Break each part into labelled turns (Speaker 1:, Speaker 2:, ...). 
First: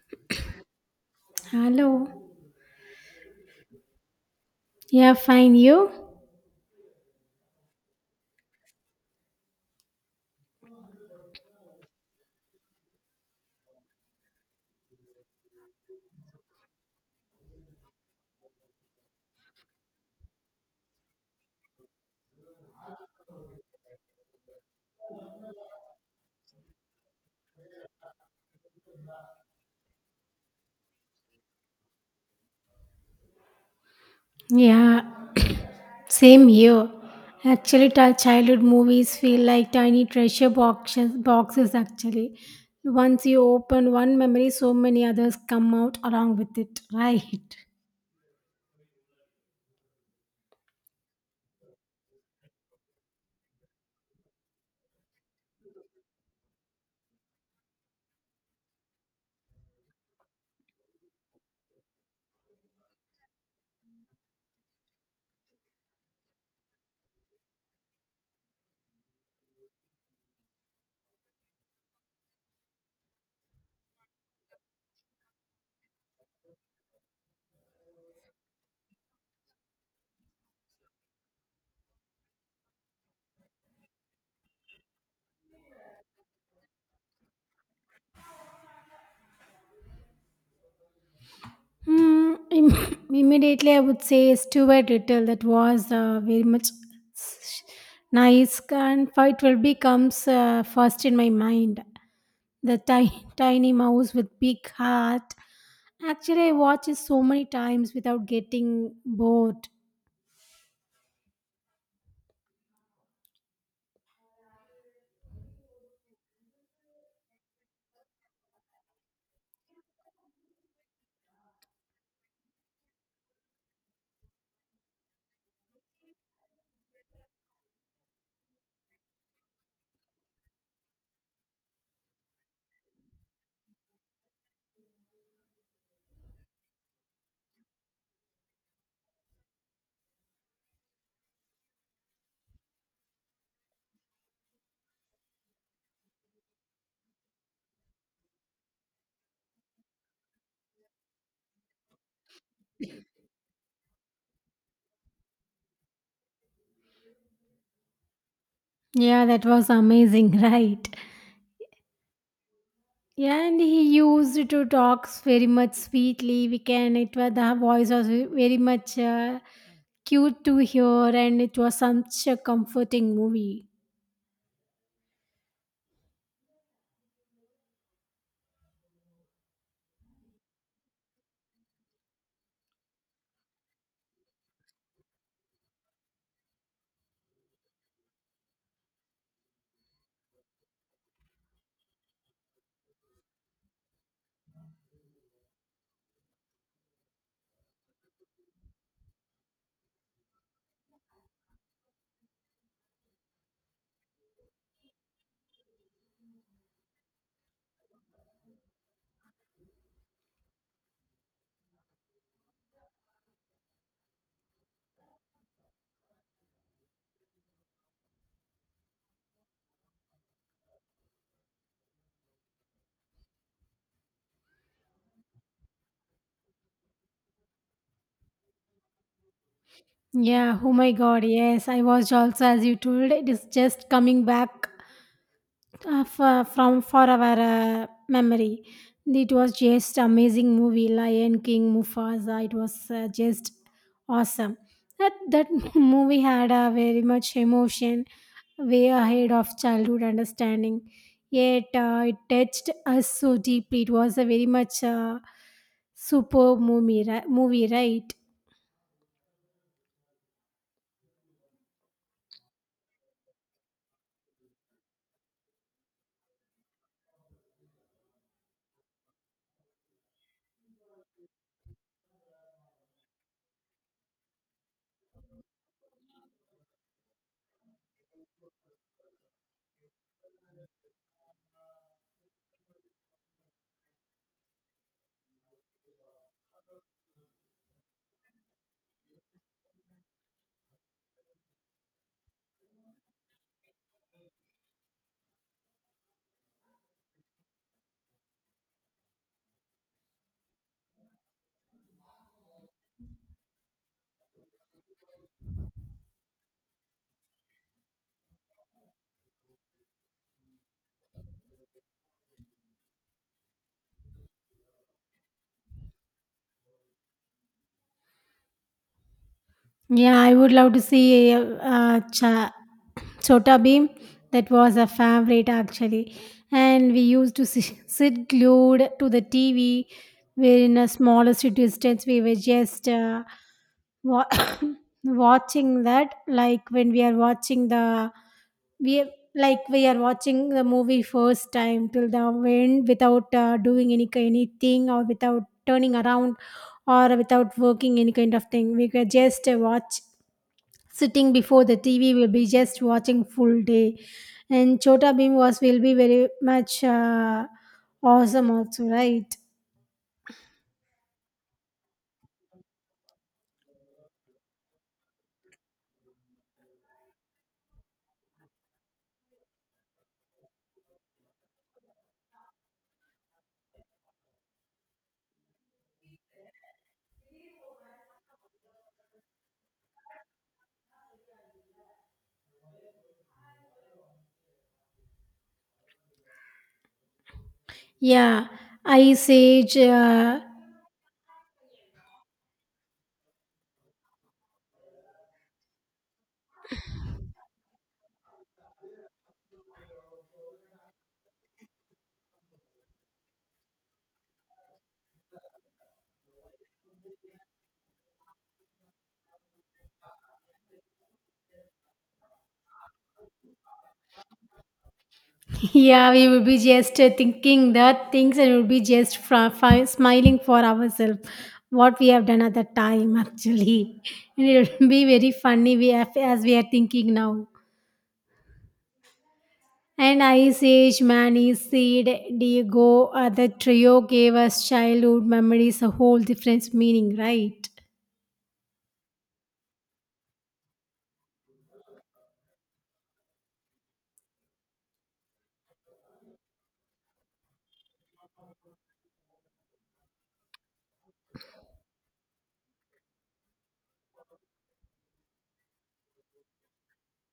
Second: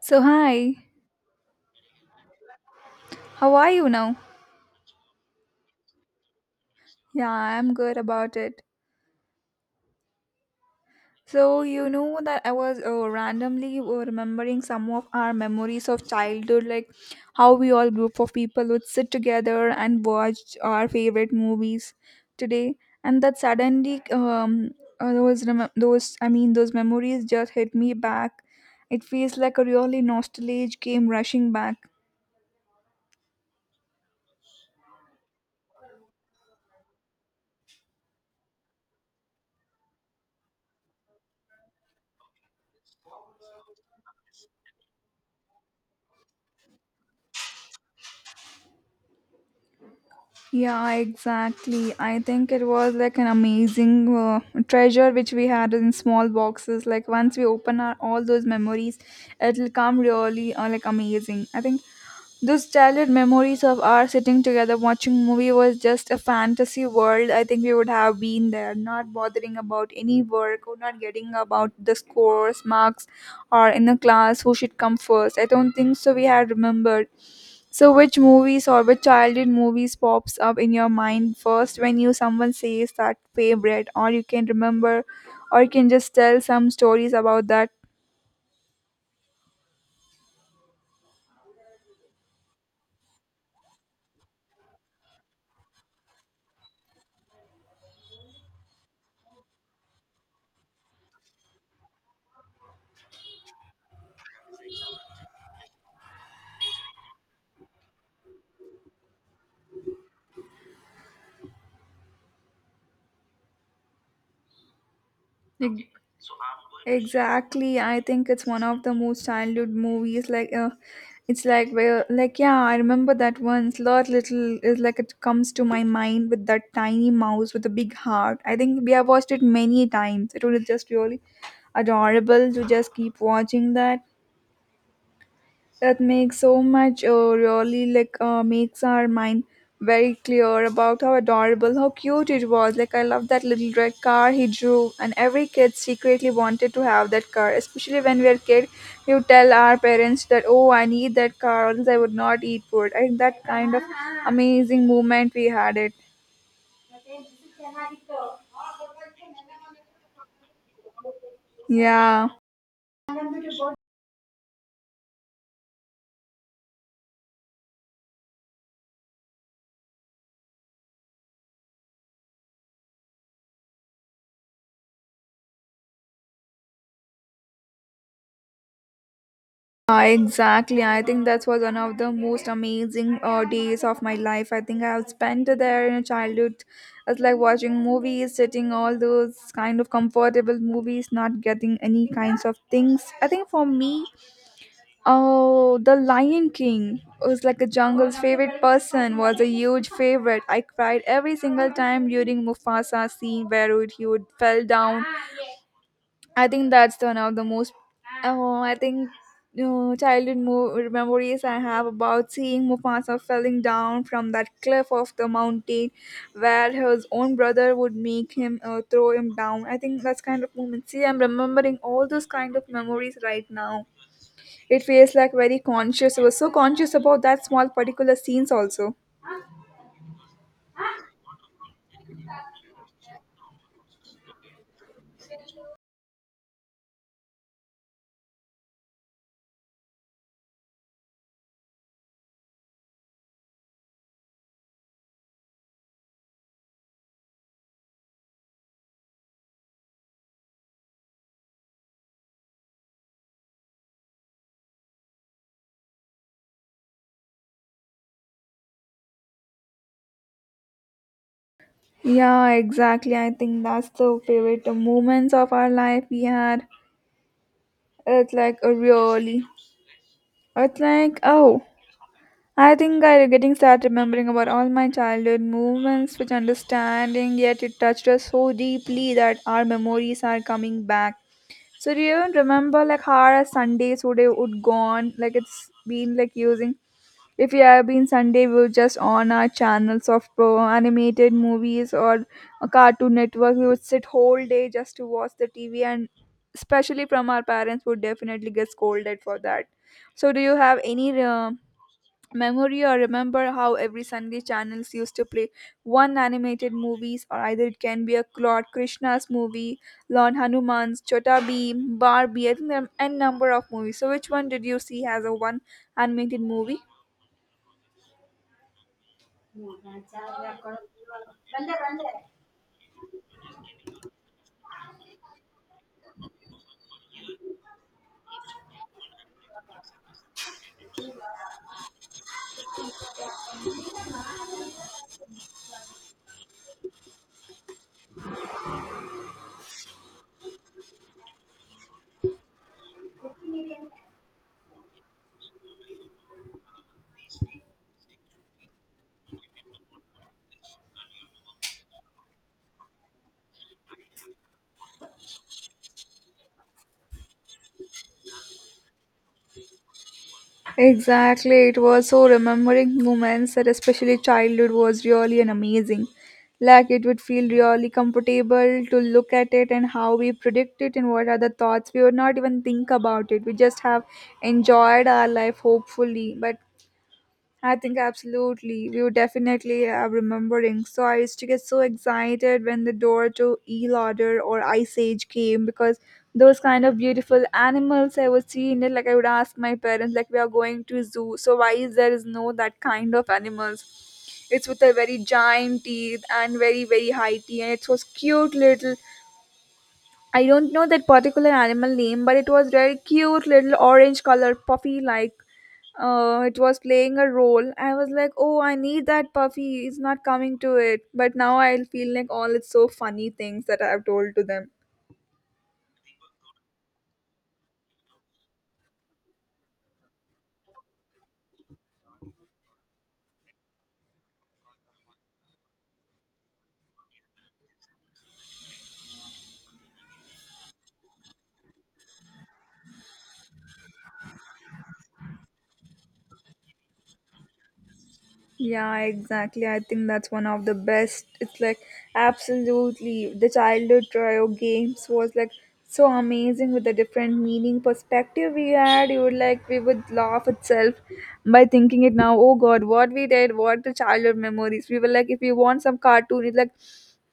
Speaker 1: So, hi,
Speaker 2: Hello.
Speaker 1: how are you now?
Speaker 2: Yeah, fine. You?
Speaker 1: Yeah, I'm good about it. So, you know that I was randomly remembering some of our memories of childhood, like how we all group of people would sit together and watch our favorite movies today, and that suddenly those rem- those I mean those memories just hit me back. It feels like a really nostalgia came rushing back.
Speaker 2: Yeah, same here. Actually, childhood movies feel like tiny treasure boxes, actually. Once you open one memory, so many others come out along with it, right?
Speaker 1: Yeah, exactly. I think it was like an amazing treasure which we had in small boxes. Like once we open our, all those memories, it'll come really like amazing. I think those childhood memories of our sitting together watching movie was just a fantasy world. I think we would have been there, not bothering about any work or not getting about the scores, marks, or in the class who should come first. I don't think so. We had remembered so, which movies or which childhood movies pops up in your mind first when you someone says that favorite, or you can remember, or you can just tell some stories about that?
Speaker 2: Immediately, I would say Stuart Little. That was very much s- nice, and Fight Will Becomes first in my mind. The tiny mouse with big heart. Actually, I watched it so many times without getting bored.
Speaker 1: Ex- Exactly, I think it's one of the most childhood movies. Like, it's like where, like, yeah, I remember that once. Lot little is like it comes to my mind with that tiny mouse with a big heart. I think we have watched it many times. It was just really adorable to just keep watching that makes so much really like makes our mind very clear about how adorable how cute it was, like, I love that little red car he drew, and every kid secretly wanted to have that car, especially when we are kid. You tell our parents that, oh, I need that car, or else I would not eat food. I think that kind of amazing moment we had it.
Speaker 2: Yeah, that was amazing, right?
Speaker 1: Yeah.
Speaker 2: Yeah, and he used to talk very much sweetly. It was the voice was very much cute to hear, and it was such a comforting movie.
Speaker 1: Exactly. I think that was one of the most amazing days of my life. I think I have spent there in a childhood. It's like watching movies, sitting all those kind of comfortable movies, not getting any kinds of things. I think for me, oh, The Lion King was like a jungle's favorite person, was a huge favorite. I cried every single time during Mufasa scene where he would fell down. I think that's the one of the most. Oh, I think childhood memories I have about seeing Mufasa falling down from that cliff of the mountain, where his own brother would make him throw him down. I think that's kind of moment. See, I'm remembering all those kind of memories right now. It feels like very conscious. I was so conscious about that small particular scenes also.
Speaker 2: Yeah, oh my god, yes, I watched also as you told, it is just coming back for our memory. It was just amazing movie, Lion King, Mufasa. It was just awesome. That movie had a very much emotion, way ahead of childhood understanding. Yet it touched us so deeply. It was a very much superb movie, right?
Speaker 1: Yeah, exactly. I think that's the favorite moments of our life we had. It's like a really. It's like, oh, I think I'm getting sad remembering about all my childhood movements, which understanding, yet it touched us so deeply that our memories are coming back. So do you even remember like how our Sundays would gone? Like it's been like using. If we have been Sunday, we were just on our channels of pro animated movies or a Cartoon Network. We would sit whole day just to watch the TV, and especially from our parents would definitely get scolded for that. So do you have any? Memory or remember how every Sunday channels used to play one animated movies, or either it can be a Lord Krishna's movie, Lord Hanuman's, Chota Bheem, Barbie. I think there are n number of movies. So which one did you see as a one animated movie?
Speaker 2: Yeah, I would love to see Chota Beam. That was a favorite actually. And we used to sit glued to the TV. We're in a smaller city states. We were just wa- watching that, like when we are watching the we are- like we are watching the movie first time till the end without doing anything or without turning around or without working any kind of thing. We could just watch sitting before the TV will be just watching full day. And Chota Bhim was will be very much awesome also, right?
Speaker 1: Exactly, it was so remembering moments that especially childhood was really an amazing. Like it would feel really comfortable to look at it and how we predict it and what are the thoughts. We would not even think about it. We just have enjoyed our life hopefully. But I think absolutely. We were definitely remembering. So I used to get so excited when the door to E Lauder or Ice Age came because those kind of beautiful animals I was
Speaker 2: Yeah,
Speaker 1: seeing it. Like I would
Speaker 2: Ice
Speaker 1: ask my
Speaker 2: Age.
Speaker 1: parents, like we are going to zoo, so why is there is no that kind of animals? It's with a very giant teeth and very very high teeth, and it was cute little. I don't know that particular animal name, but it was very cute little orange color puffy like. It was playing a role. I was like, oh, I need that puffy. It's not coming to it. But now I feel like all it's so funny things that I've told to them.
Speaker 2: Yeah, we will be just thinking that things and we'll be just smiling for ourselves. What we have done at that time, actually, and it will be very funny. We have, as we are thinking now. And Ice Age, Manny, Seed, Diego, the trio gave us childhood memories a whole different meaning, right?
Speaker 1: Yeah, exactly. I think that's one of the best. It's like absolutely the childhood trio games was like so amazing with the different meaning perspective we had. You would like we would laugh itself by thinking it now. Oh God, what we did, what the childhood memories. We were like, if we want some cartoon, it's like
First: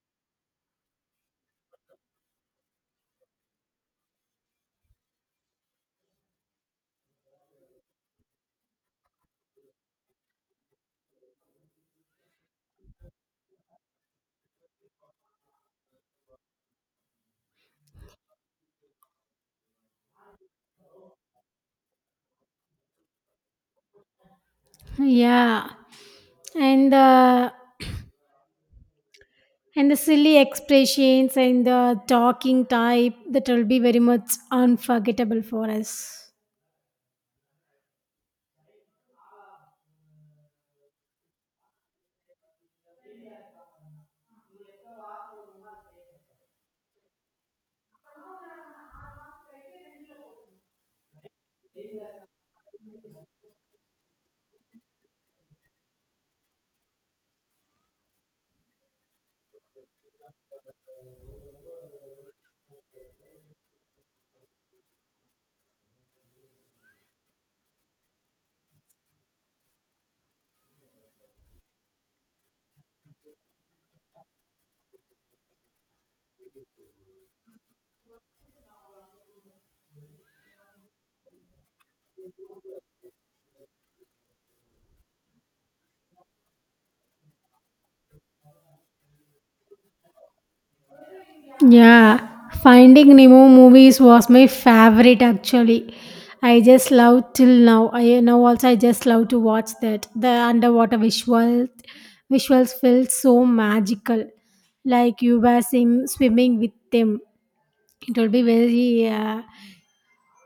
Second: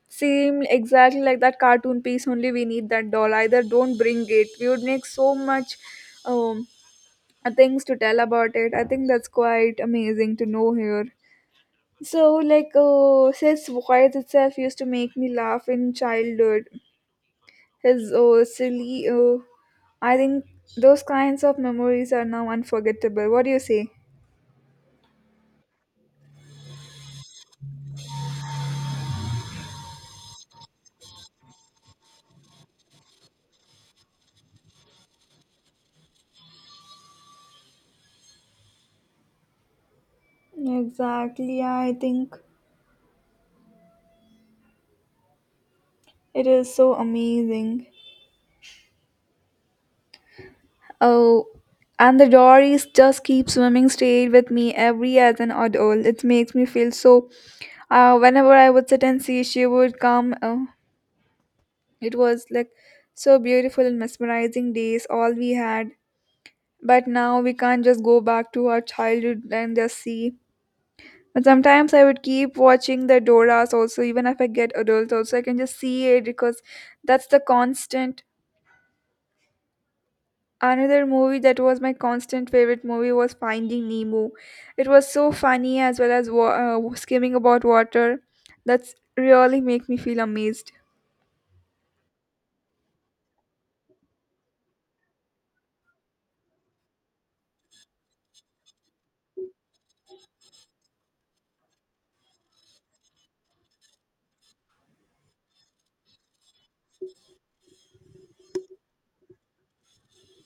Speaker 1: same exactly like that cartoon piece only. We need that doll, either don't bring it. We would make so much um things to tell about it. I think that's quite amazing to know here. So, like, his voice itself used to make me laugh in childhood. His silly, I think those kinds of memories are now unforgettable. What do you say?
Speaker 2: Yeah. And the and the silly expressions and the talking type that will be very much unforgettable for us.
Speaker 1: Exactly, I think it is so amazing. Oh, and the Dories just keep swimming stayed with me every as an adult. It makes me feel so. Whenever I would sit and see, she would come. It was like so beautiful and mesmerizing days all we had, but now we can't just go back to our childhood and just see. But sometimes I would keep watching the Doras also, even if I get adult also, I can just see it because that's the constant. Another movie that was my constant favorite movie was Finding Nemo. It was so funny as well as skimming about water. That's really make me feel amazed.
Speaker 2: Yeah, Finding Nemo movies was my favorite actually. I just love till now. I now also I just love to watch that. The underwater visuals felt so magical. Like you were swimming with them. It will be very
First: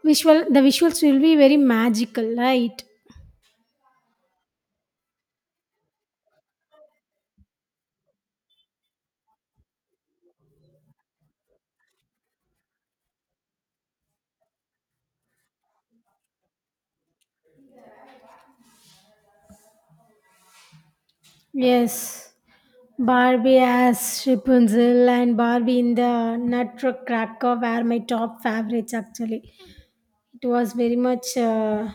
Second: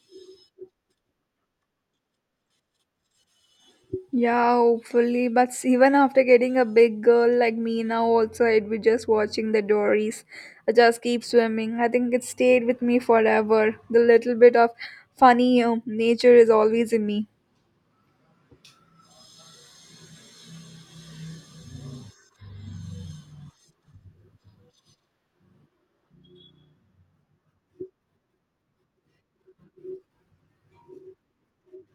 Speaker 2: visual. The visuals will be very magical, right?
Speaker 1: Yeah, hopefully. But even after getting a big girl like me now, also, I'd be just watching the Dories. I just keep swimming. I think it stayed with me forever. The little bit of funny nature is always in me.
Speaker 2: Yes. Barbie as Rapunzel and Barbie in the Nutcracker were my top favorites actually. It was very much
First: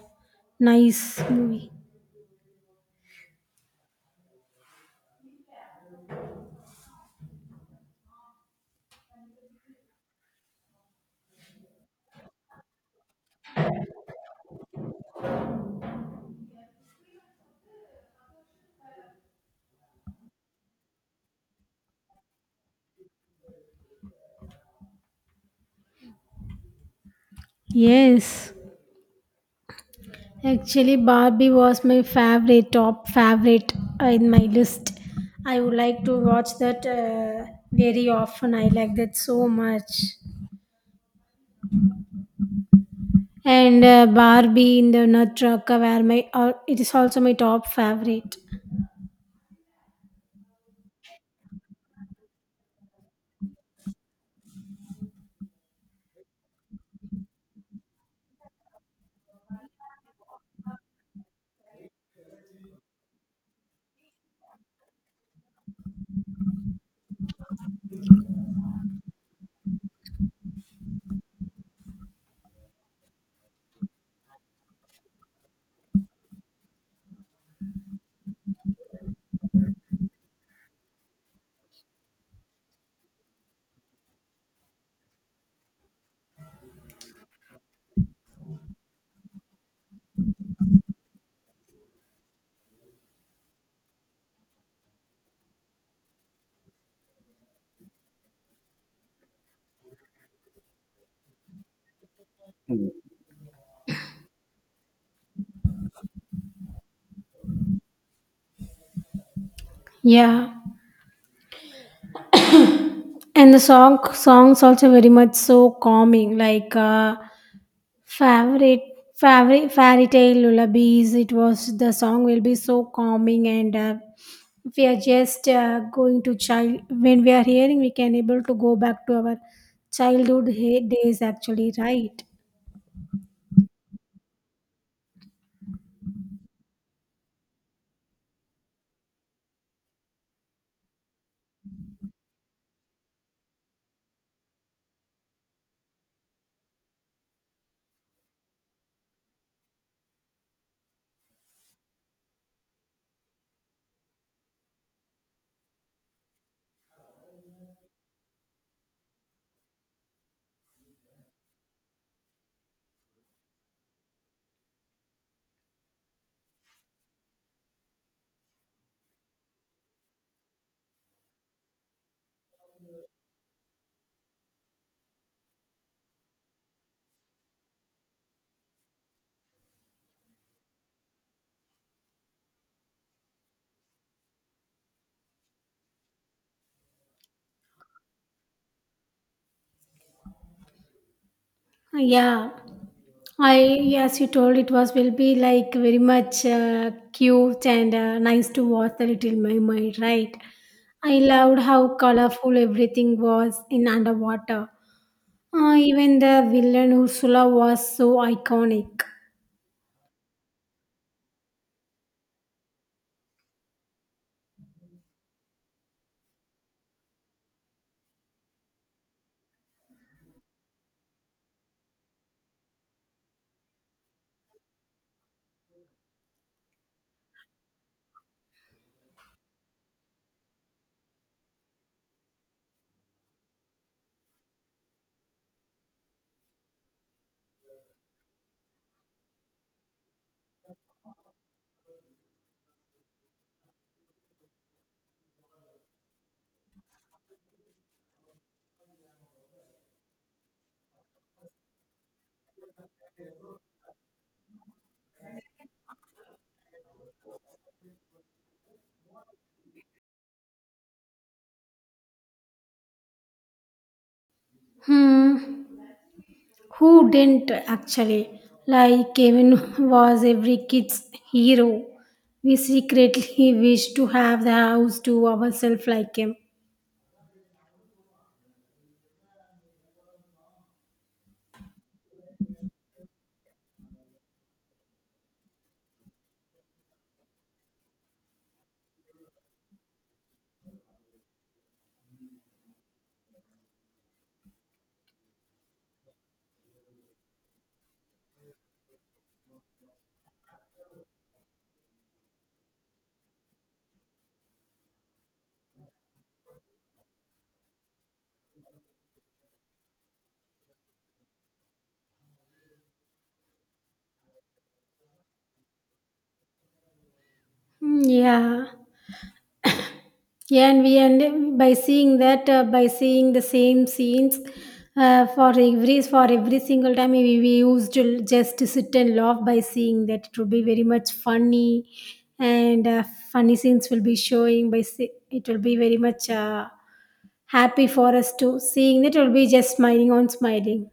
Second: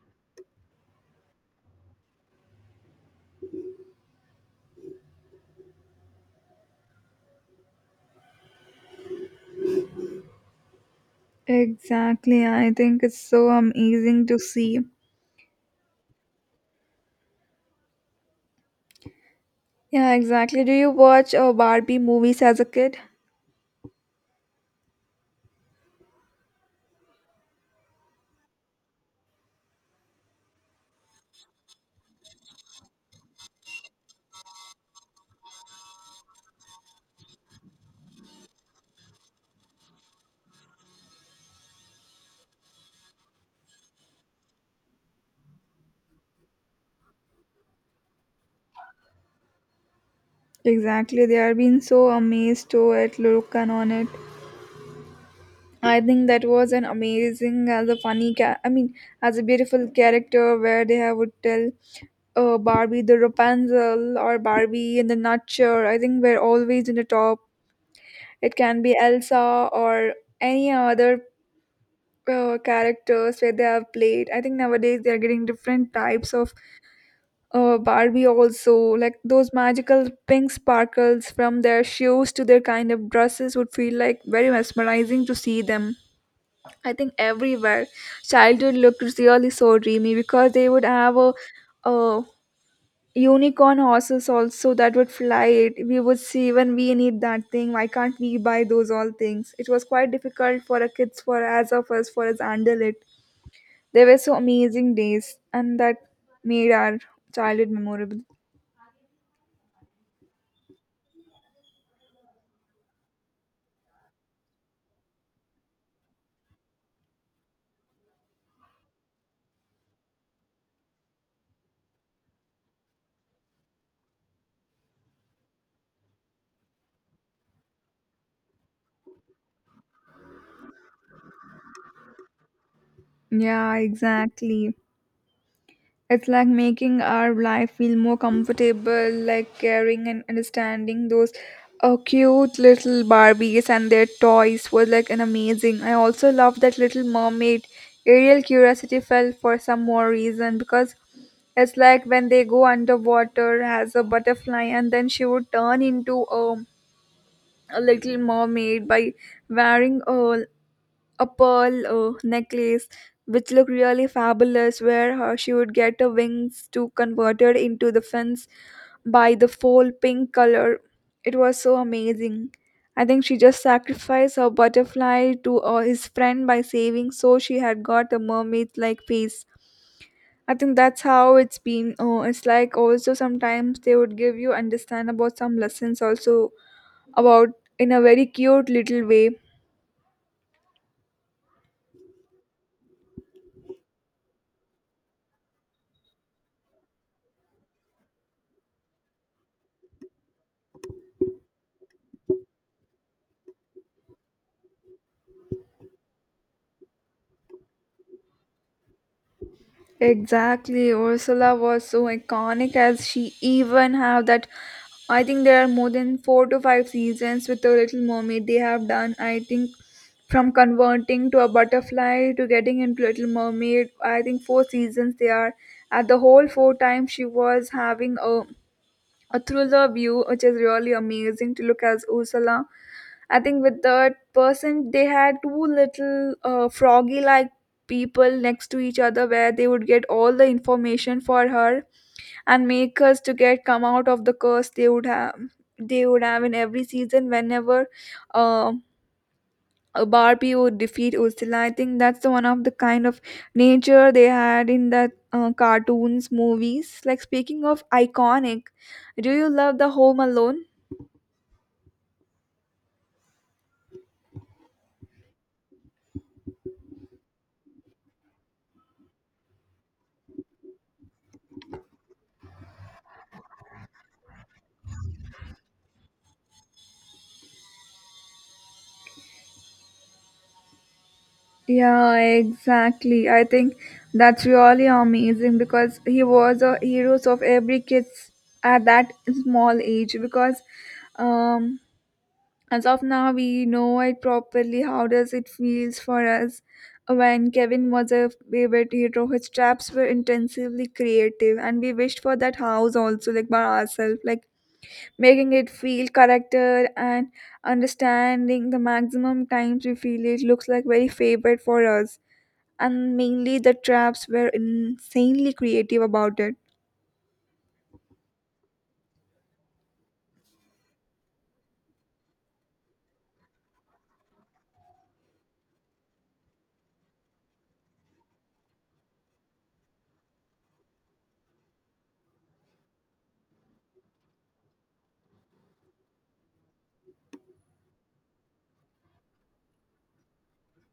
Speaker 2: nice movie.
Speaker 1: Exactly. I think it's so amazing to see. Yeah, exactly. Do you watch Barbie movies as a kid?
Speaker 2: Yes, actually, Barbie was my favorite, top favorite in my list. I would like to watch that very often. I like that so much. And Barbie in the Nut Truck were my. It is also my top favorite.
Speaker 1: Exactly. They are being so amazed to it, look and on it. I think that was an amazing as a funny I mean as a beautiful character where they have would tell Barbie the Rapunzel or Barbie in the Nutshell. I think we're always in the top. It can be Elsa or any other characters where they have played. I think nowadays they are getting different types of Barbie also. Like those magical pink sparkles from their shoes to their kind of dresses would feel like very mesmerizing to see them. I think everywhere childhood looked really so dreamy because they would have a, unicorn horses also that would fly it. We would see when we need that thing, why can't we buy those all things? It was quite difficult for a kids for as of us for us handle it. They were so amazing days and that made our childhood memorable.
Speaker 2: Yeah, and the songs also very much so calming. Like favorite favorite fairy tale lullabies, it was the song will be so calming and we are just going to child when we are hearing, we can able to go back to our childhood days actually, right?
Speaker 1: Yeah, exactly. It's like making our life feel more comfortable, like caring and understanding those cute little Barbies and their toys was like an amazing. I also love that Little Mermaid. Ariel curiosity fell for some more reason because it's like when they go underwater as a butterfly, and then she would turn into a little mermaid by wearing a pearl necklace which looked really fabulous, where her, she would get her wings to converted into the fins by the full pink color. It was so amazing. I think she just sacrificed her butterfly to his friend by saving, so she had got a mermaid like face. I think that's how it's been. Oh, it's like, also sometimes they would give you understand about some lessons also about in a very cute little way.
Speaker 2: Yeah i as you told, it was will be like very much cute and nice to watch the little mermaid, right? I loved how colorful everything was in underwater. Ah, even the villain Ursula was so iconic.
Speaker 1: Exactly, Ursula was so iconic as she even have that. I think there are more than four to five seasons with the Little Mermaid they have done. I think from converting to a butterfly to getting into Little Mermaid, I think four seasons they are. At the whole four times she was having a through the view, which is really amazing to look as Ursula. I think with that person, they had two little froggy like people next to each other where they would get all the information for her and make us to get come out of the curse they would have in every season whenever um Barbie would defeat Ursula. I think that's the one of the kind of nature they had in that cartoons, movies. Like speaking of iconic, do you love the Home Alone?
Speaker 2: Hmm, who didn't actually? Like Kevin was every kid's hero. We secretly wish to have the house to ourselves like him.
Speaker 1: Yeah, exactly. I think that's really amazing because he was a heroes of every kids at that small age because um as of now, we know it properly how does it feels for us. When Kevin was a favorite hero, his traps were intensively creative, and we wished for that house also, like by ourselves, like making it feel character and understanding the maximum times we feel it looks like very favorite for us. And mainly the traps were insanely creative about it.
Speaker 2: Hmm. Yeah. Yeah, and we end up by seeing that by seeing the same scenes for every single time we used to just sit and laugh by seeing that it will be very much funny, and funny scenes will be showing by see, it will be very much happy for us to seeing that it will be just smiling on smiling.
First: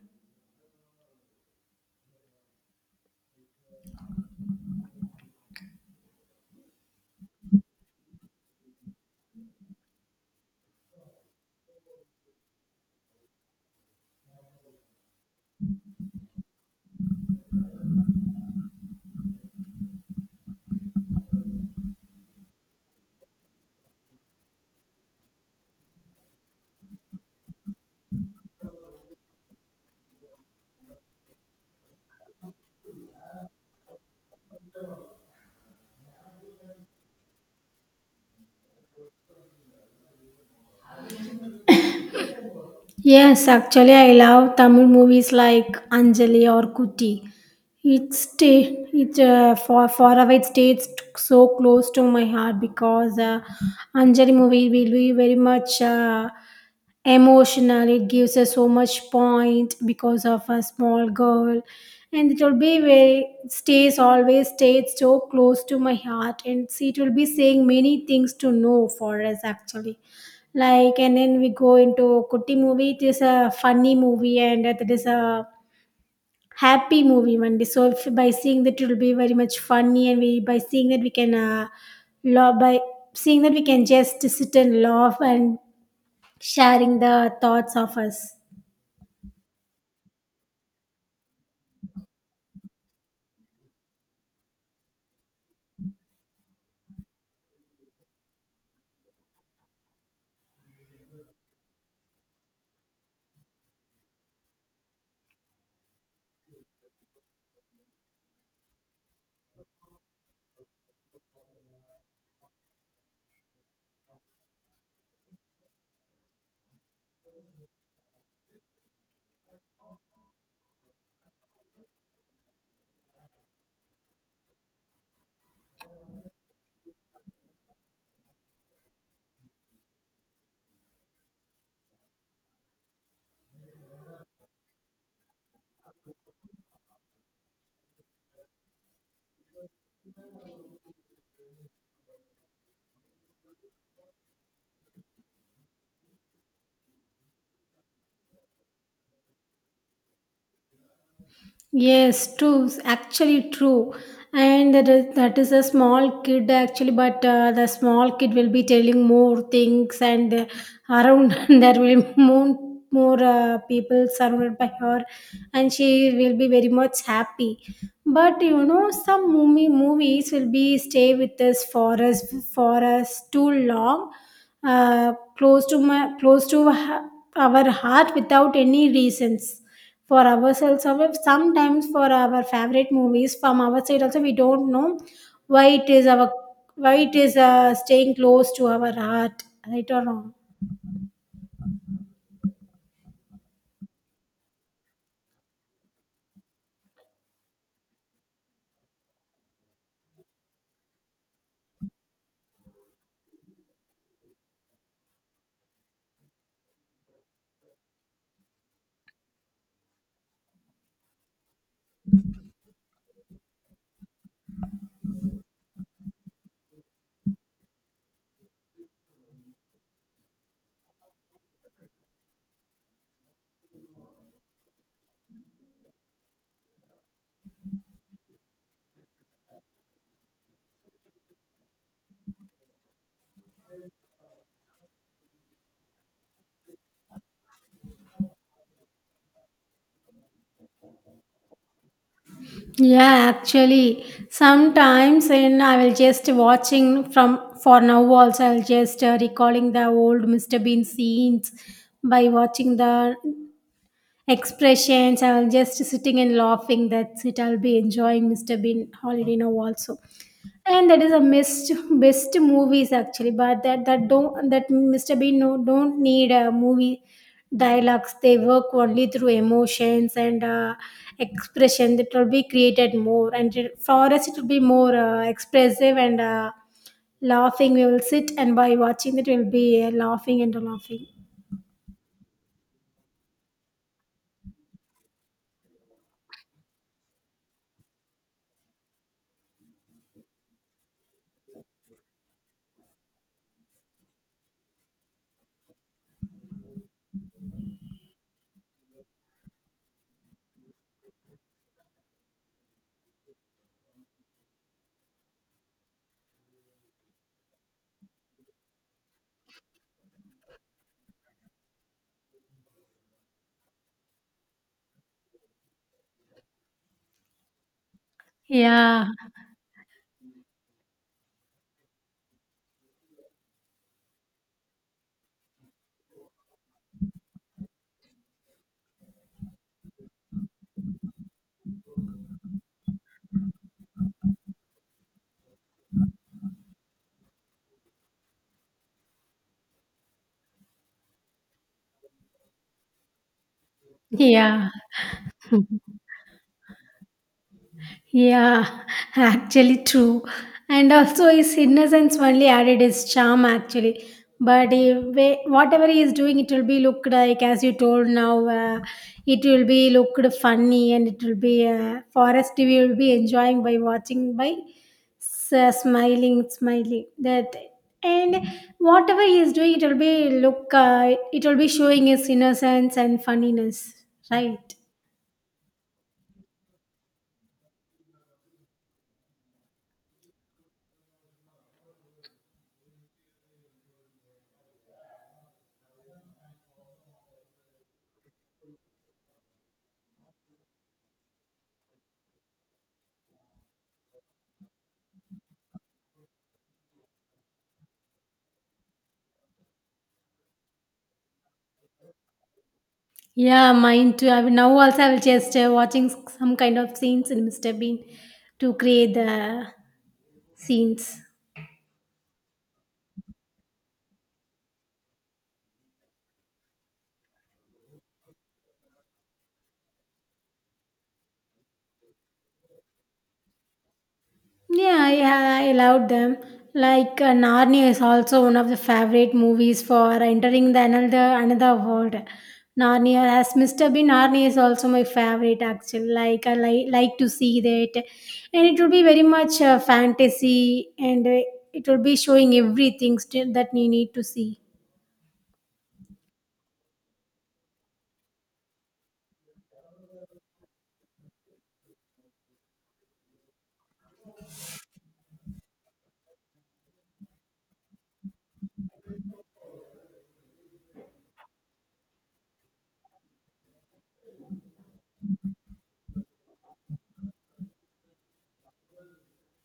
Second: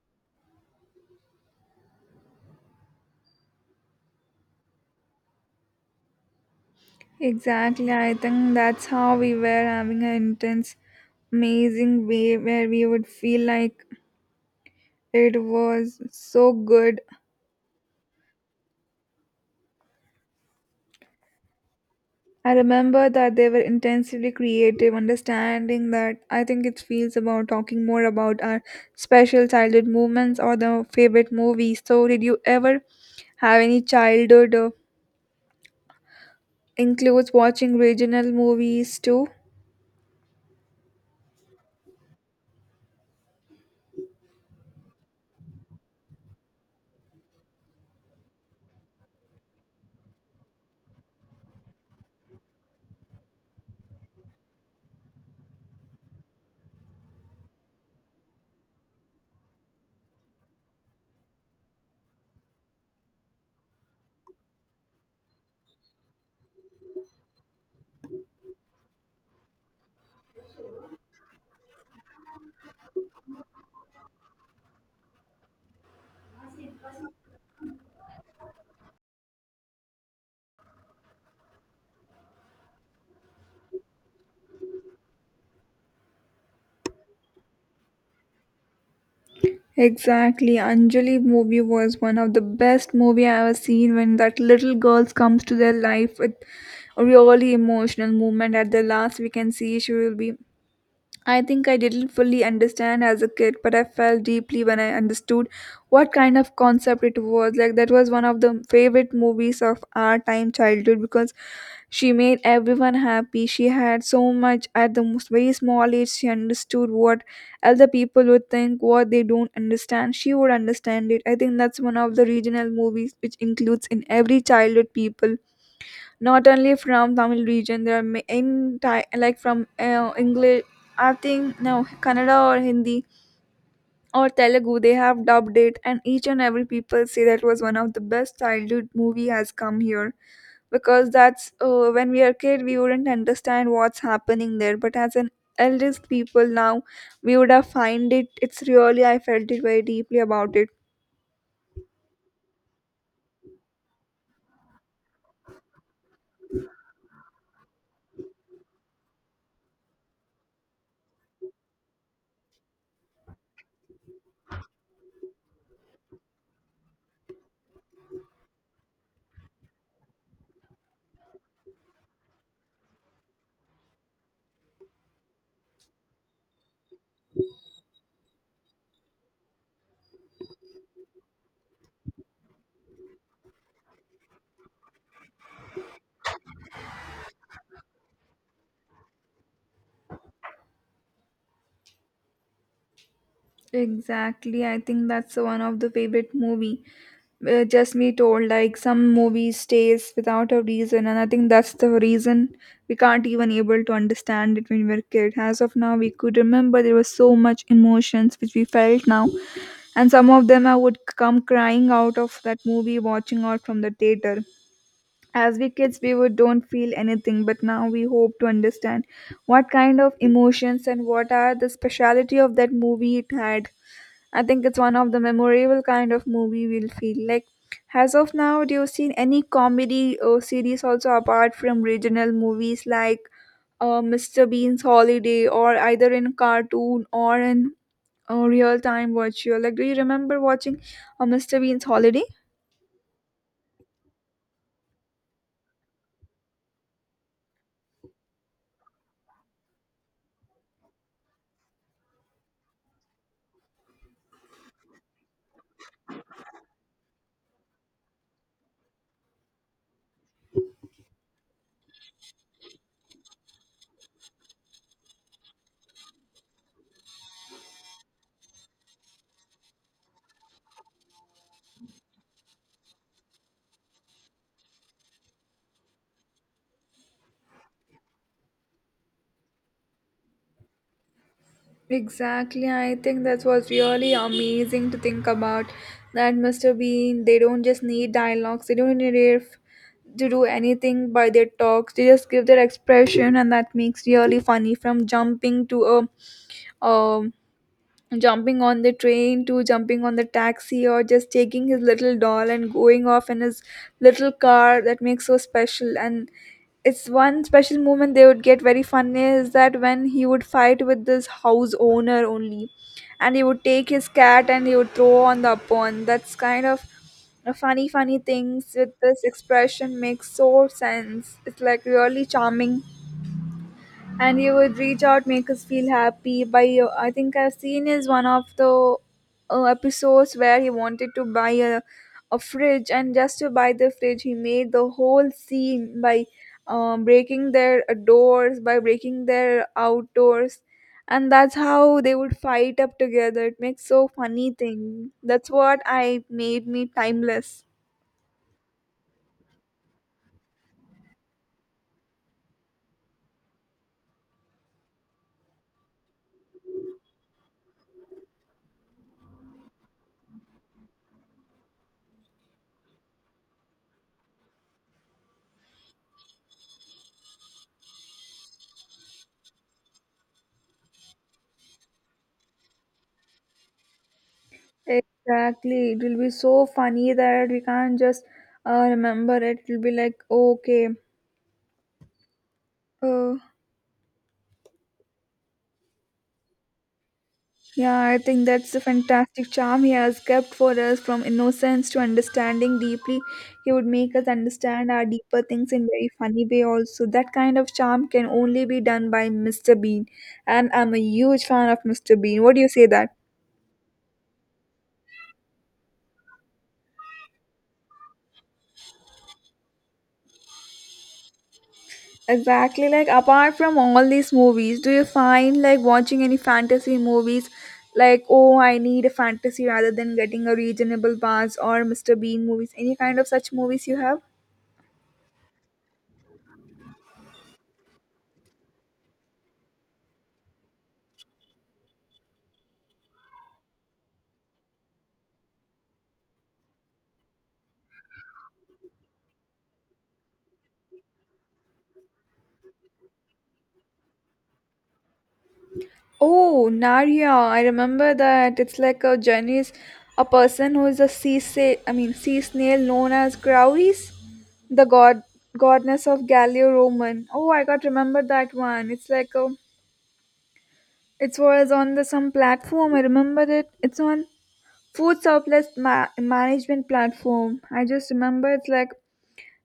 Speaker 1: Exactly, I think that's how we were having an intense, amazing way where we would feel like it was so good. I remember that they were intensively creative, understanding that I think it feels about talking more about our special childhood movements or the favorite movies. So, did you ever have any childhood includes watching regional movies too?
Speaker 2: Yes, actually, I love Tamil movies like Anjali or Kuti. It stay it far far away, it stays so close to my heart because Anjali movie will be very much. Emotional, it gives us so much point because of a small girl, and it will be very stays always stayed so close to my heart, and see it will be saying many things to know for us actually. Like, and then we go into kutti movie, it is a funny movie and it is a happy movie one day. So if, by seeing that it will be very much funny, and we by seeing that we can love by seeing that we can just sit and laugh and sharing the thoughts of us.
Speaker 1: Exactly, Anjali movie was one of the best movie I ever seen. When that little girl comes to their life with a really emotional moment at the last, we can see she will be, I think I didn't fully understand as a kid, but I felt deeply when I understood what kind of concept it was. Like, that was one of the favorite movies of our time childhood because she made everyone happy. She had so much at the most very small age. She understood what other people would think, what they don't understand. She would understand it. I think that's one of the regional movies which includes in every childhood people not only from Tamil region. There are in Thai, like from English. I think no Kannada or Hindi or Telugu. They have dubbed it, and each and every people say that was one of the best childhood movie has come here because that's when we are kid we wouldn't understand what's happening there, but as an eldest people now we would have find it, it's really, I felt it very deeply about it.
Speaker 2: Yes, true. Actually, true. And that is a small kid actually, but the small kid will be telling more things, and around there will be more people surrounded by her, and she will be very much happy. But you know, some movies will be stay with us for us too long, close to our heart without any reasons for ourselves, or sometimes for our favorite movies from our side also we don't know why it is our why it is staying close to our heart, right or wrong.
Speaker 1: Exactly, I think that's one of the favorite movie. Uh, just me told like some movie stays without a reason and I think that's the reason we can't even able to understand it. When we were kid, as of now we could remember there was so much emotions which we felt now, and some of them I would come crying out of that movie watching out from the theater. As we kids we would don't feel anything, but now we hope to understand what kind of emotions and what are the speciality of that movie it had. I think it's one of the memorable kind of movie we'll feel like. As of now, do you see any comedy or series also apart from regional movies like Mr. Bean's Holiday or either in cartoon or in real time virtual? Like, do you remember watching Mr. Bean's Holiday?
Speaker 2: Yeah, actually, sometimes in I will just watching from for now also I'll just recalling the old Mr. Bean scenes by watching the expressions. I'll just sitting and laughing. That's it. I'll be enjoying Mr. Bean Holiday Now also. And that is a missed best movies actually, but that Mr. Bean no don't need a movie dialogues. They work only through emotions and expression that will be created more. And it- for us, it will be more expressive and laughing. We will sit and by watching it, we'll be laughing and laughing.
Speaker 1: Exactly, I think that was really amazing to think about that Mr. Bean, they don't just need dialogues, they don't need to do anything by their talks. They just give their expression and that makes really funny, from jumping to a um jumping on the train, to jumping on the taxi, or just taking his little doll and going off in his little car. That makes so special. And it's one special moment they would get very funny is that when he would fight with this house owner only and he would take his cat and he would throw on the upon. That's kind of a funny things with
Speaker 2: Yeah,
Speaker 1: this expression, makes so sense. It's like really charming. And he would reach out, make us feel happy by, I think I've seen is one of the episodes where he wanted to buy a fridge, and just to buy the fridge he made the whole scene by breaking their doors, by breaking their outdoors. And that's how they would fight up together. It makes so funny
Speaker 2: yeah.
Speaker 1: thing, that's what I made me timeless.
Speaker 2: Yeah, actually true. And also his innocence only added his charm actually. But if, whatever he is doing, it will be looked like, as you told now, it will be looked funny, and it will be, Forest TV will be enjoying by watching, by smiling, smiling. That. And whatever he is doing, it will be look, it will be showing his innocence and funniness, right?
Speaker 1: Exactly. It will be so funny that we can't just remember it. It will be like, okay, oh, yeah, I think that's the fantastic charm he has kept for us, from innocence to understanding deeply. He would make us understand our deeper things in very funny way also. That kind of charm can only be done by Mr. Bean. And I'm a huge fan of Mr. Bean. What do you say that?
Speaker 2: Yeah, mine too. I mean, now also I will just watching some kind of scenes in Mr. Bean to create the scenes.
Speaker 1: Exactly, like apart from all these movies, do you find like watching any fantasy movies, like oh I need a fantasy rather than getting a reasonable buzz or Mr. Bean movies, any kind of such movies you have?
Speaker 2: Yeah, yeah, I loved them. Like Narnia is also one of the favorite movies for entering the another world. Narnia, as Mr. Bean, Narnia is also my favorite actually. Like I like to see that, and it will be very much fantasy, and it will be showing everything still that you need to see.
Speaker 1: Oh, Narya, I remember that. It's like a journeys, a person who is a I mean sea snail known as Grauris, the god goddess of Gallio Roman. Oh, I got remember that one. It's like a, it was on the some platform. I remember it. It's on food surplus management platform. I just remember it's like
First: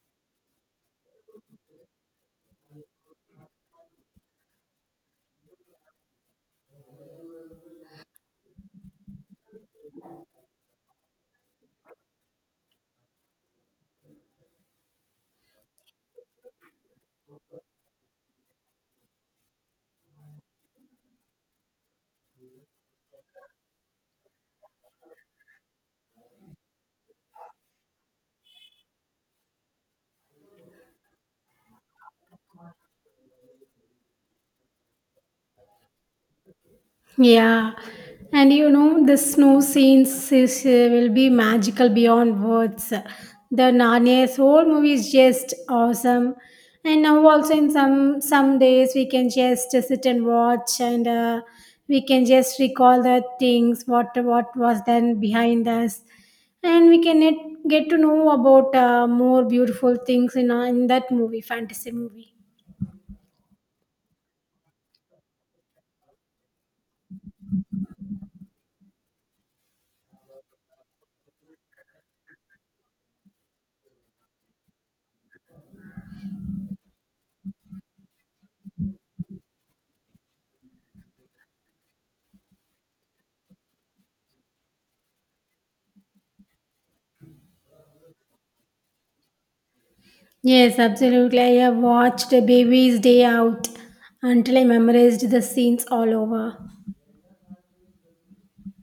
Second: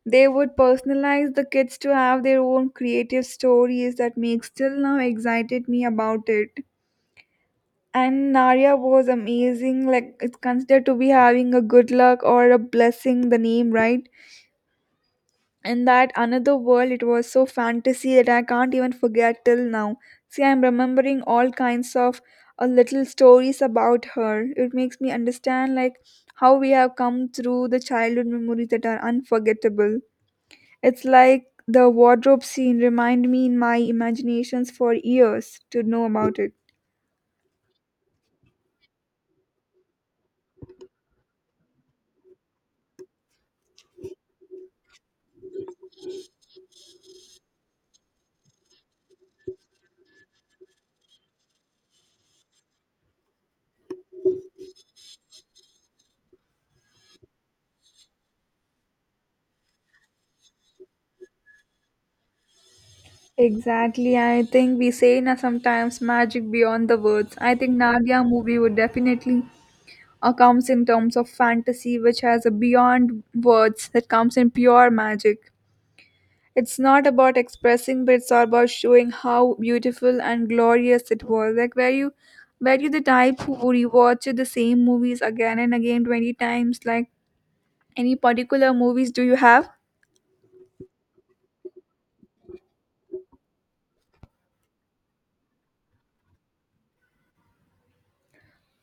Speaker 1: they would personalize the kids to have their own creative stories that makes till now excited me about it. And Narya was amazing. Like it's considered to be having a good luck or a blessing, the name, right? And that another world, it was so fantasy that I can't even forget till now. See, I'm remembering all kinds of little stories about her. It makes me understand like how we have come through the childhood memories that are unforgettable. It's like the wardrobe scene remind me in my imaginations for years to know about it.
Speaker 2: Yeah, and you know, the snow scenes is, will be magical beyond words. The Narnia's whole movie is just awesome. And now also in some days we can just sit and watch, and we can just recall the things what was then behind us, and we can get to know about more beautiful things in that movie, fantasy movie.
Speaker 1: Exactly. I think we say na sometimes magic beyond the words. I think Nadia movie would definitely comes in terms of fantasy, which has a beyond words that comes in pure magic. It's not about expressing, but it's all about showing how beautiful and glorious it was. Like were you the type who would rewatch the same movies again and again 20 times? Like any particular movies do you have?
Speaker 2: Yes, absolutely. I have watched Baby's Day Out until I memorized the scenes all over.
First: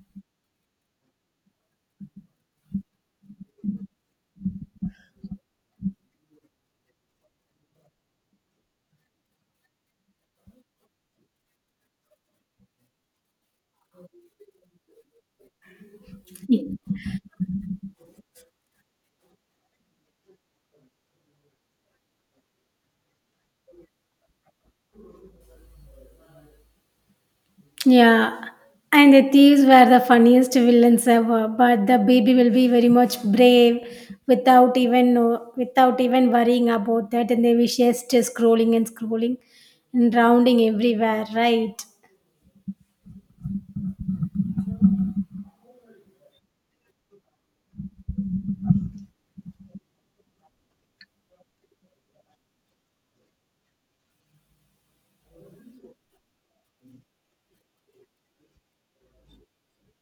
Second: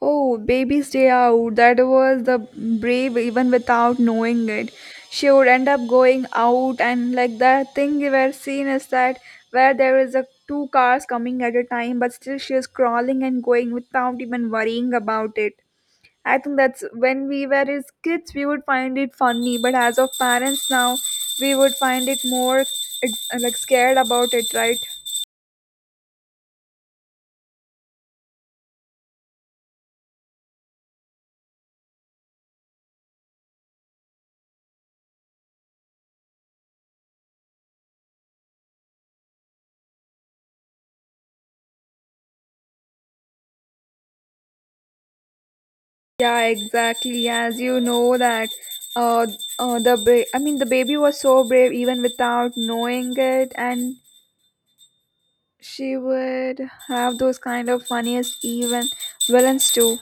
Speaker 1: Oh, baby, stay Out. That was the brave even without knowing it. She would end up going out, and like that thing we were seeing is that where there is a two cars coming at a time, but still she is crawling and going without even worrying about it. I think
Speaker 2: Y-
Speaker 1: that's when we were as kids we would find it funny, but as of parents now we would find it more like scared about it, right?
Speaker 2: Yeah, and the thieves were the funniest villains ever. But the baby will be very much brave without even know, without even worrying about that, and they will just scrolling and scrolling and rounding everywhere, right?
Speaker 1: Yeah, exactly. As you know that uh, I mean the baby was so brave even without knowing it, and she would have those kind of funniest even villains too.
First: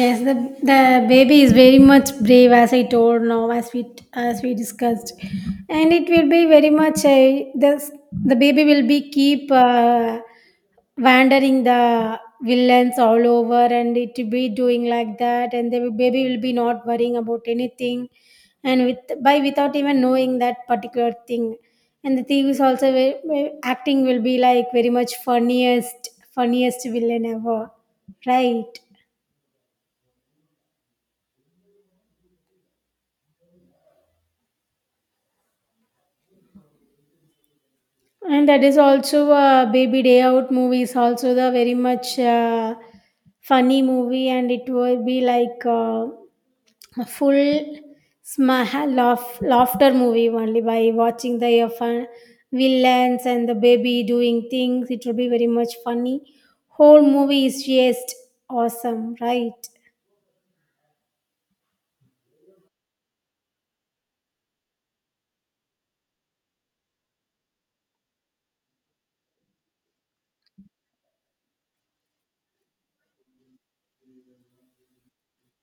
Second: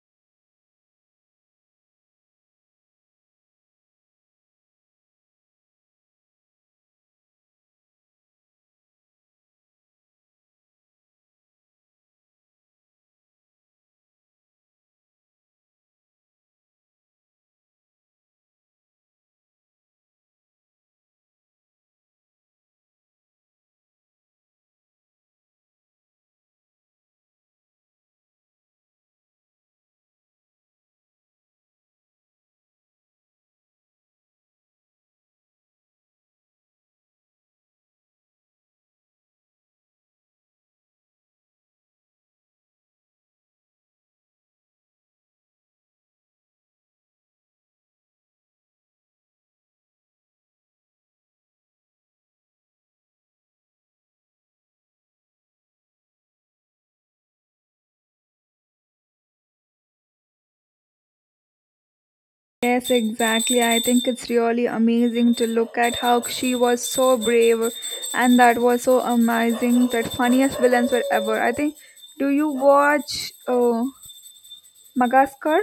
Speaker 2: Yes, the baby is very much brave, as I told now, as we discussed, and it will be very much the baby will be keep wandering the villains all over, and it will be doing like that, and the baby will be not worrying about anything, and with by without even knowing that particular thing, and the thief is also acting will be like very much funniest villain ever, right? And that is also Baby Day Out movie is also the very much funny movie, and it will be like a full laughter movie only by watching the fun villains and the baby doing things. It will be very much funny. Whole movie is just awesome, right?
Speaker 1: Yes, exactly. I think it's really amazing to look at how she was so brave and that was so amazing that funniest villains were ever. I think do you watch Madagascar?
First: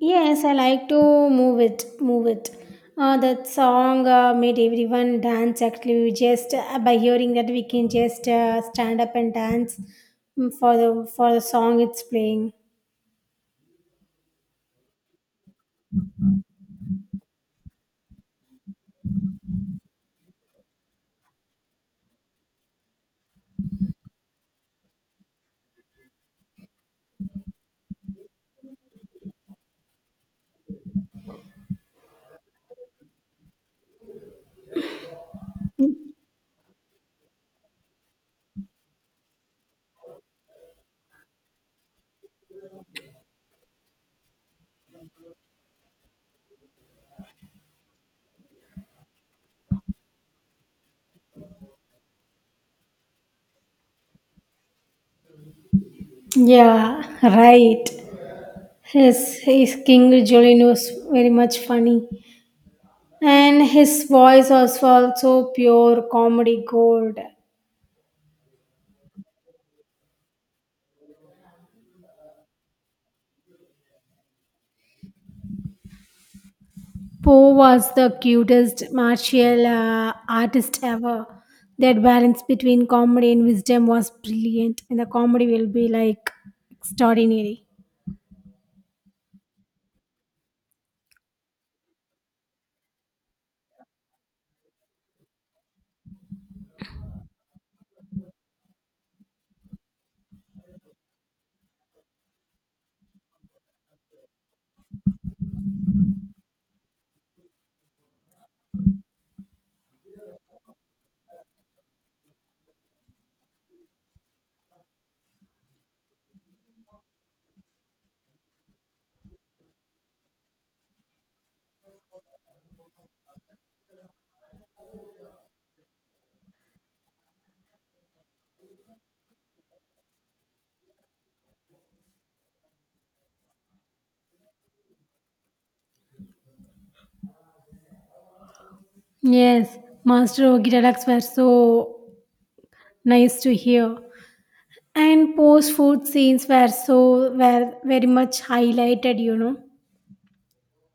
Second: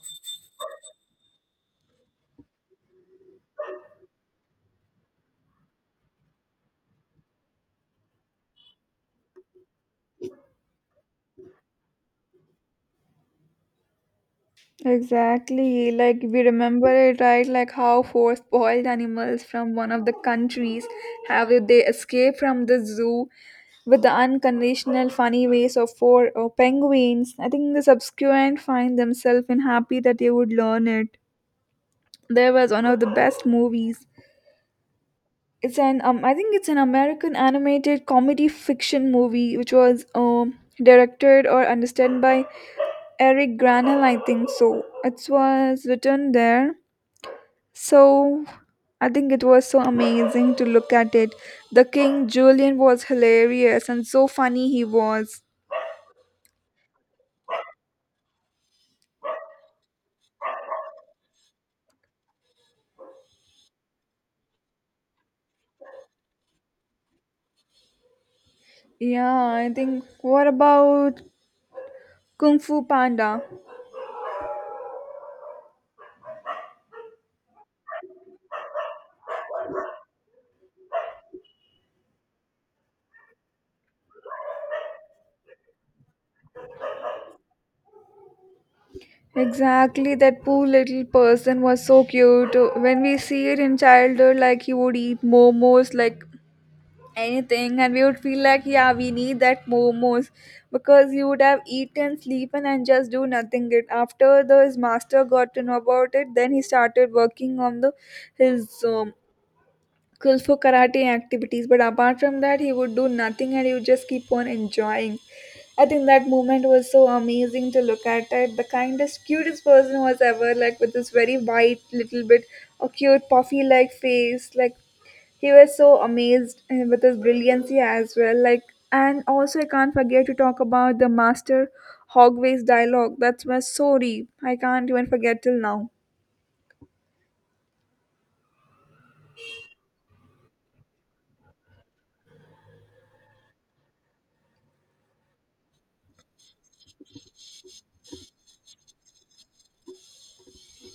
Speaker 2: Yes, I like to move it, move it. That song made everyone dance. Actually, we just by hearing that we can just stand up and dance mm, for the song it's playing.
Speaker 1: Exactly, like we remember it, right? Like how four spoiled animals from one of the countries they escape from the zoo with the unconventional funny ways of four penguins. I think the subsequent find themselves in happy that they would learn it. There was one of the best movies. It's an I think it's an American animated comedy fiction movie which was directed or understood by Eric Granell, I think so. It was written there. So I think it was so amazing to look at it. The King Julian was hilarious and so funny he was.
Speaker 2: Yeah, right. His King Jolene was very much funny, and his voice was also pure comedy gold.
Speaker 1: Yeah, I think what about Kung Fu Panda?
Speaker 2: Poe was the cutest martial artist ever. That balance between comedy and wisdom was brilliant, and the comedy will be like extraordinary.
Speaker 1: Exactly, that poor little person was so cute. When we see it in childhood, like he would eat momos like anything, and we would feel like yeah we need that momos because you would have eaten sleepen and just do nothing it. After the, his master got to know about it, then he started working on the his kung fu karate activities, but apart from that he would do nothing and he would just keep on enjoying. I think that moment was so amazing to look at it. The kindest cutest person was ever, like with this very white little bit a cute puffy like face. Like he was so amazed with his brilliancy as well. Like, and also I can't forget to talk about the master Hogway's dialogue. That was so deep, I can't even forget till now.
Speaker 2: Yes, Master Ogiralax were so nice to hear. And post food scenes were so were very much highlighted, you know.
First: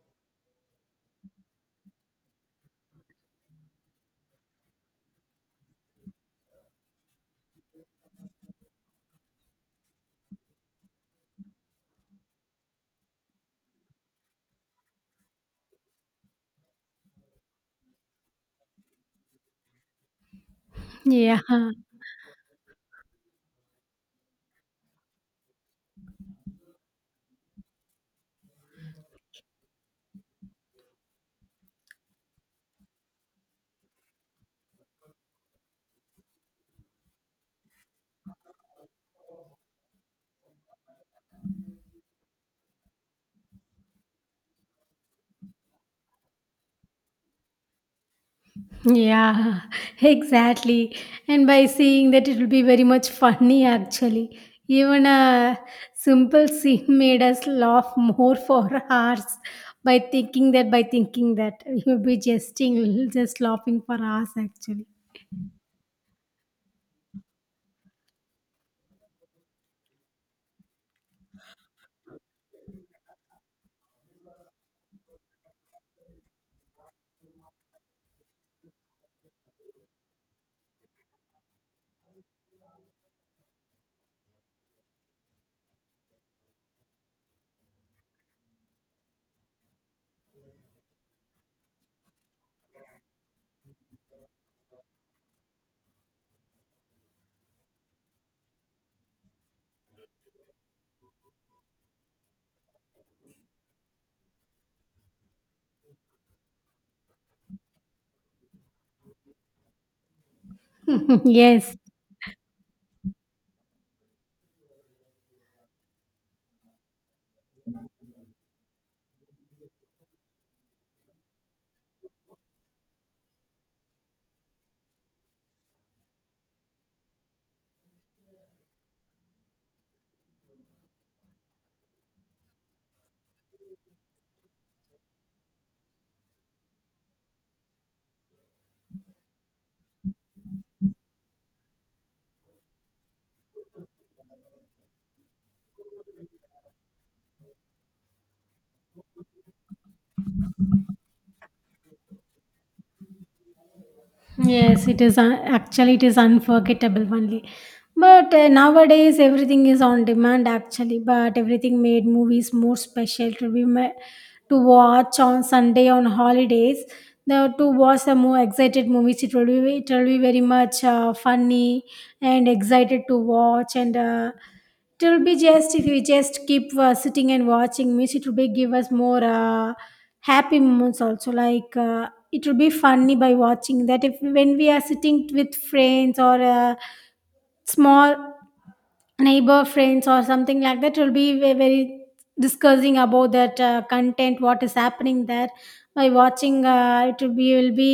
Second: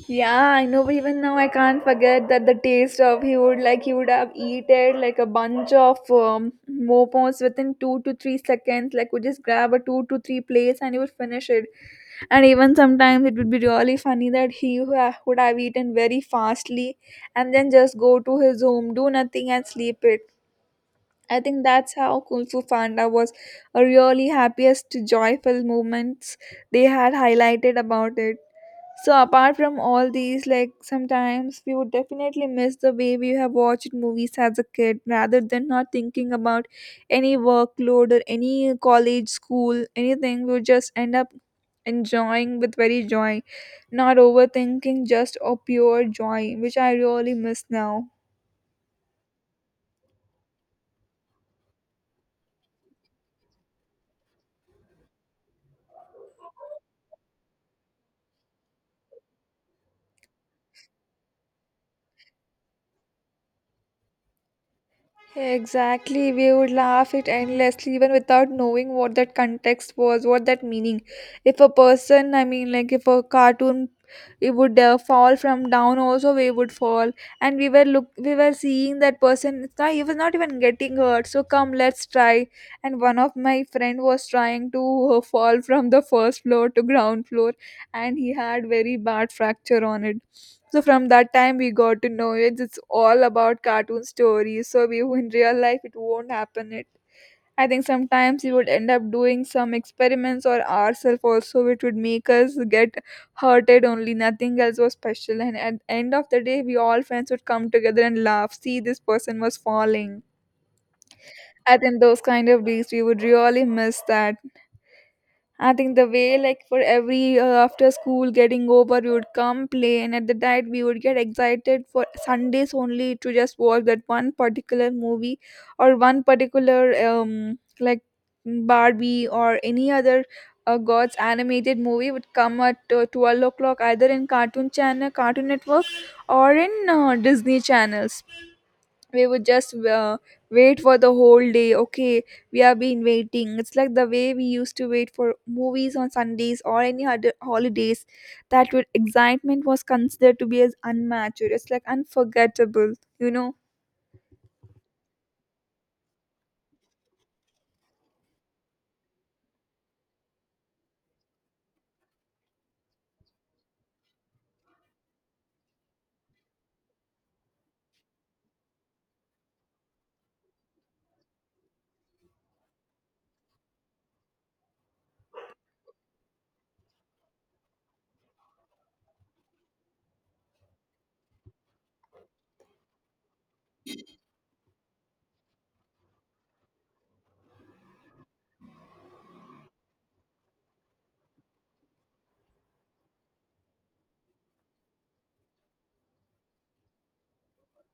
Speaker 1: Yeah, I know, but even now I can't forget that the taste of he would, like he would have eaten like a bunch of mopons within 2 to 3 seconds. Like we just grab a 2 to 3 plates and he would finish it. And even sometimes it would be really funny that he would have eaten very fastly and then just go to his home, do nothing and sleep it. I
Speaker 2: Yeah.
Speaker 1: think that's how Kung Fu Panda was a really happiest, joyful moments they had highlighted about it. So apart from all these, like sometimes we would definitely miss the way we have watched movies as a kid rather than not thinking about any workload or any college, school, anything. We would just end up enjoying with very joy, not overthinking, just a pure joy, which I really miss now.
Speaker 2: Yeah, exactly. And by saying that, it will be very much funny actually. Even a simple scene made us laugh more for hours by thinking that. You'll be jesting, we'll just laughing for hours actually.
Speaker 1: Exactly, we would laugh it endlessly even without knowing what that context was, what that meaning. If a person, I mean, like if a cartoon, it would fall from down, also we would fall, and we were seeing that person. It's not, he was not even getting hurt. So come, let's try. And one of my friend was trying to fall from the first floor to ground floor, and he had very bad fracture on it. So from that time we got to know it. It's all about cartoon stories. So we in real life it won't happen. It I think sometimes we would end up doing some experiments or ourselves also, which would make us get hurted only. Nothing else was special. And at the end of the day, we all friends would come together and laugh. See, this person was falling.
Speaker 2: Yes.
Speaker 1: I think those kind of days we would really miss that. I think the way, like, for every after school getting over, we would come play, and at the night, we would get excited for Sundays only to just watch that one particular movie or one particular, um, like, Barbie or any other God's animated movie would come at 12 o'clock, either in Cartoon Channel, Cartoon Network, or in Disney Channels. We would just wait for the whole day. Okay, we have been waiting, it's like the way we used to wait for movies on Sundays or any other holidays. That would excitement was considered to be as unmatched, it's like unforgettable you know
Speaker 2: Yes, it is actually it is unforgettable only. But nowadays everything is on demand actually. But everything made movies more special to to watch on Sunday on holidays. Now to watch the more excited movies, it will be very much funny and excited to watch and. It will be just if you just keep sitting and watching means it will be give us more happy moments also it will be funny by watching that if when we are sitting with friends or small neighbor friends or something like that, it will be very discussing about that content what is happening there by watching, it will be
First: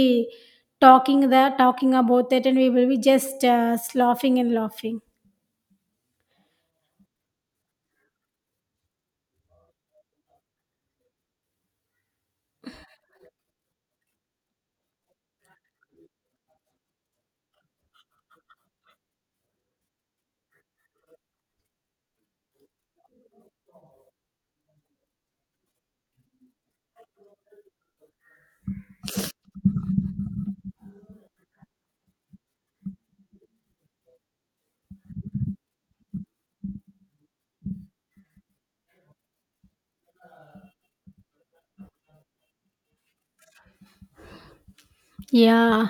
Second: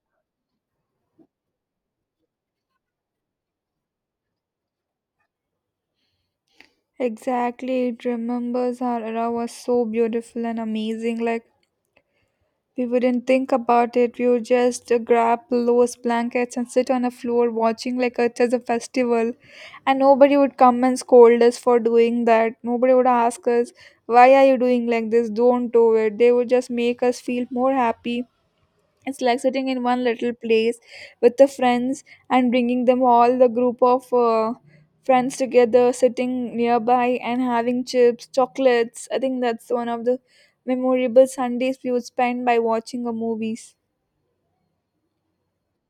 Speaker 2: talking there talking about that, and we will be just laughing and laughing.
Speaker 1: exactly, it remembers our era was so beautiful and amazing. Like, we wouldn't think about it. We would just grab those blankets and sit on a floor watching like it is a festival. And nobody would come and scold us for doing that. Nobody would ask us, why are you doing like this? Don't do it. They would just make us feel more happy. It's like sitting in one little place with the friends and bringing them all the group of friends together, sitting nearby and having chips, chocolates. I think that's one of the memorable Sundays we would spend by watching a movies.
Speaker 2: Yeah.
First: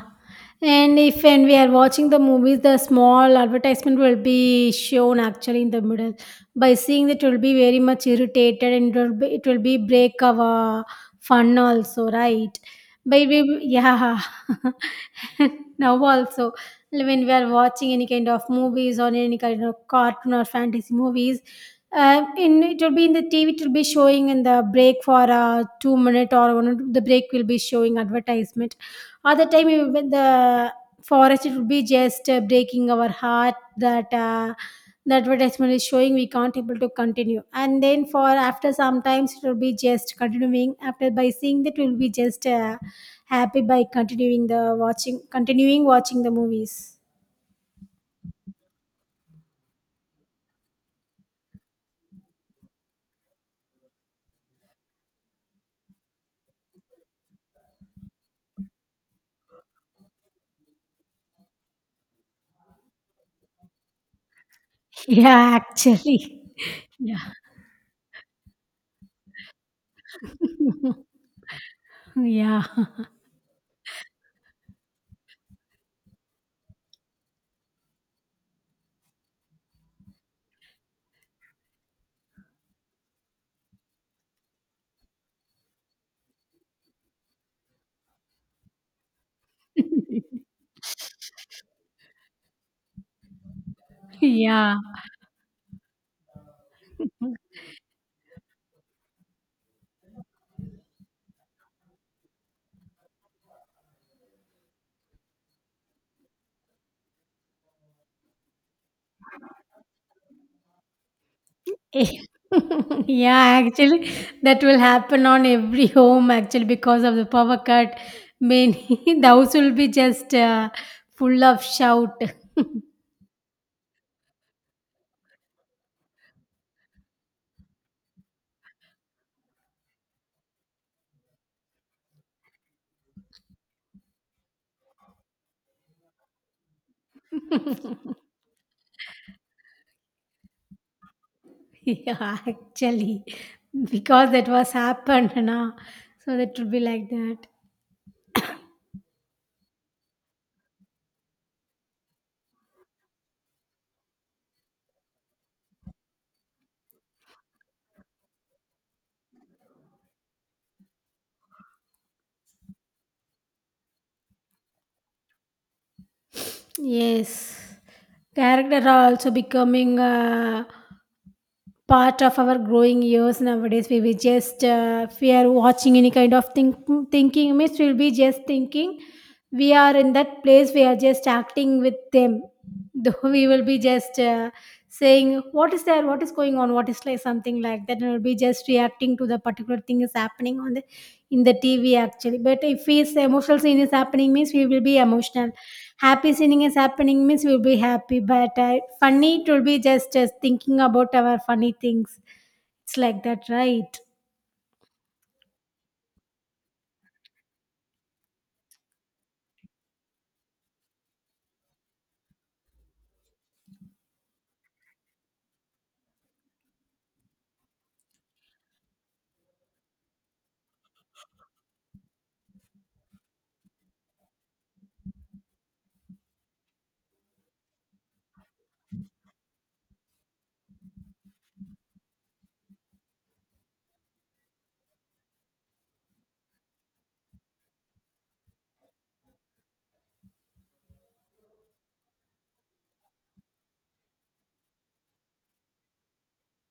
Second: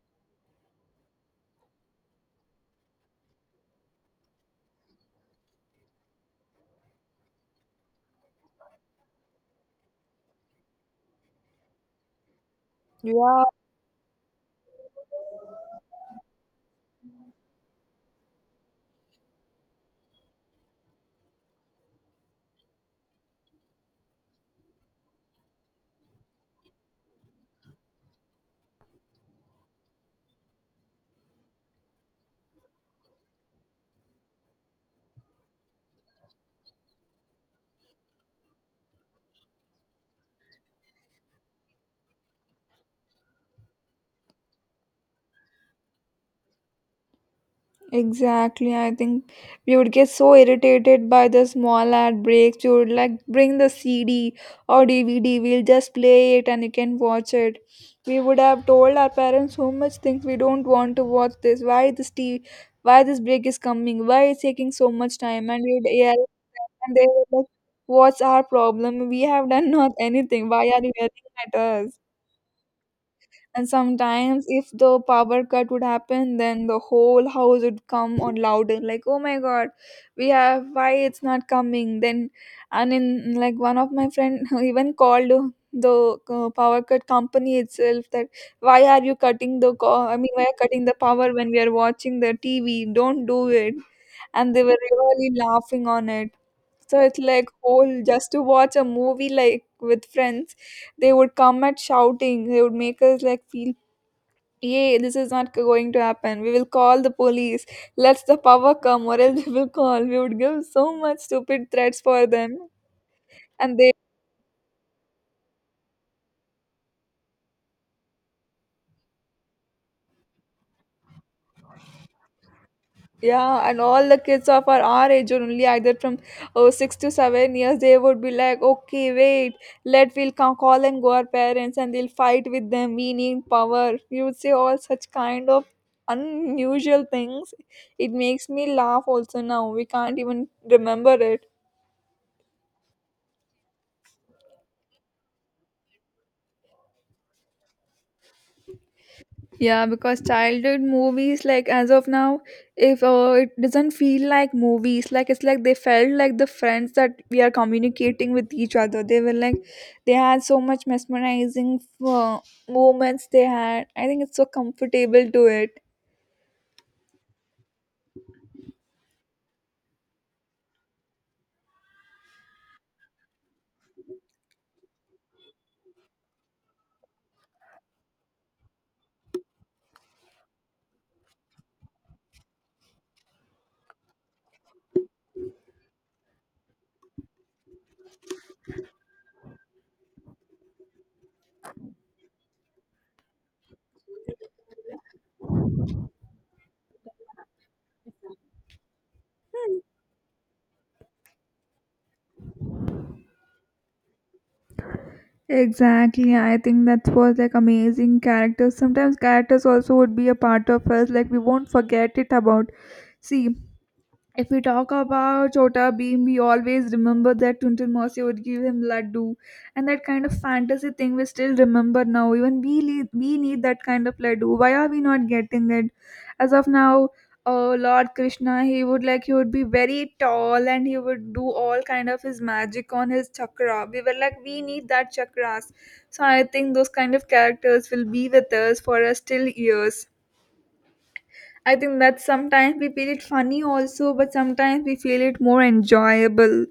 Speaker 2: And if when we are watching the movies, the small advertisement will be shown actually in the middle. By seeing that, will be very much irritated, and it will be break our fun also, right? By
Speaker 1: Yeah,
Speaker 2: we, yeah. Now also, when we are watching any kind of movies or any kind of cartoon or fantasy movies, in it will be in the TV. It will be showing in the break for a 2 minute or one. The break will be showing advertisement other time, when the forest, it would be just breaking our heart that the advertisement is showing, we can't able to continue. And then for after sometimes it will be just continuing. After by seeing that, we'll be just happy by continuing the watching, continuing watching the movies.
Speaker 1: exactly. I think we would get so irritated by the small ad breaks. We would like bring the CD or DVD. We'll just play it and you can watch it. We would have told our parents so much things we don't want to watch this. Why this TV? Why this break is coming? Why it's taking so much time?
Speaker 2: Yeah,
Speaker 1: And we would yell,
Speaker 2: actually.
Speaker 1: and they
Speaker 2: Yeah.
Speaker 1: would like, "What's our problem? We have done not anything. Why are you yelling at us?"
Speaker 2: Yeah.
Speaker 1: And sometimes, if the power cut would happen, then the whole house would come on louder, like, oh my god, we have, why it's not coming? Then, and in like one of my friend even called the power cut company itself that why are you cutting the why are you cutting the power when we are watching the TV? Don't do it. And they
Speaker 2: Yeah.
Speaker 1: were really laughing on it. So it's like whole just to watch a movie like with friends, they would come at shouting, they would make us like feel, yay, this is not going to happen. We will call the police. Let the power come, or else we will call. We would give so much stupid threats
Speaker 2: Eh,
Speaker 1: for them.
Speaker 2: yeah,
Speaker 1: And they,
Speaker 2: actually, that will happen on every home actually because of the power cut. Many the house will be just full of shout.
Speaker 1: yeah, and all the kids of our, age, or only either from oh, six to seven years, they would be like, okay, wait, let we'll come, call and go our parents and they'll fight with them. We need power. You would say all such kind of unusual things. It makes me laugh also now. We can't even remember it.
Speaker 2: Yeah, actually, because that was happened now, so that will be like that.
Speaker 1: Yeah, because childhood movies, like as of now, if it doesn't feel like movies, like it's like they felt like the friends that we are communicating with each other. They were like, they had so much mesmerizing uh, moments they had. I think it's so comfortable to it.
Speaker 2: Yes, character are also becoming part of our growing years nowadays. We will just if we are watching any kind of thinking means we'll be just thinking we are in that place, we are just acting with them. Though we will be just saying what is there, what is going on, what is like something like that, and we'll be just reacting to the particular thing is happening on the in the tv actually. But if his emotional scene is happening means we will be emotional. Happy singing is happening means we'll be happy, but funny it will be just thinking about our funny things. It's like that, right?
Speaker 1: Exactly, I think that was like amazing characters. Sometimes characters also would be a part of us, like we won't forget it about. See, if we talk about Chota Beam, we always remember that Tuntun Mosi would give him laddu, and that kind of fantasy thing we still remember now. Even we need that kind of laddu. Why are we not getting it? As of now, Lord Krishna, he would like he would be very tall and he would do all kind of his magic on his chakra. We were like, we need that chakras. So I think those kind of characters will be with us for us till years. I think that sometimes we feel it funny also, but sometimes we feel it more enjoyable.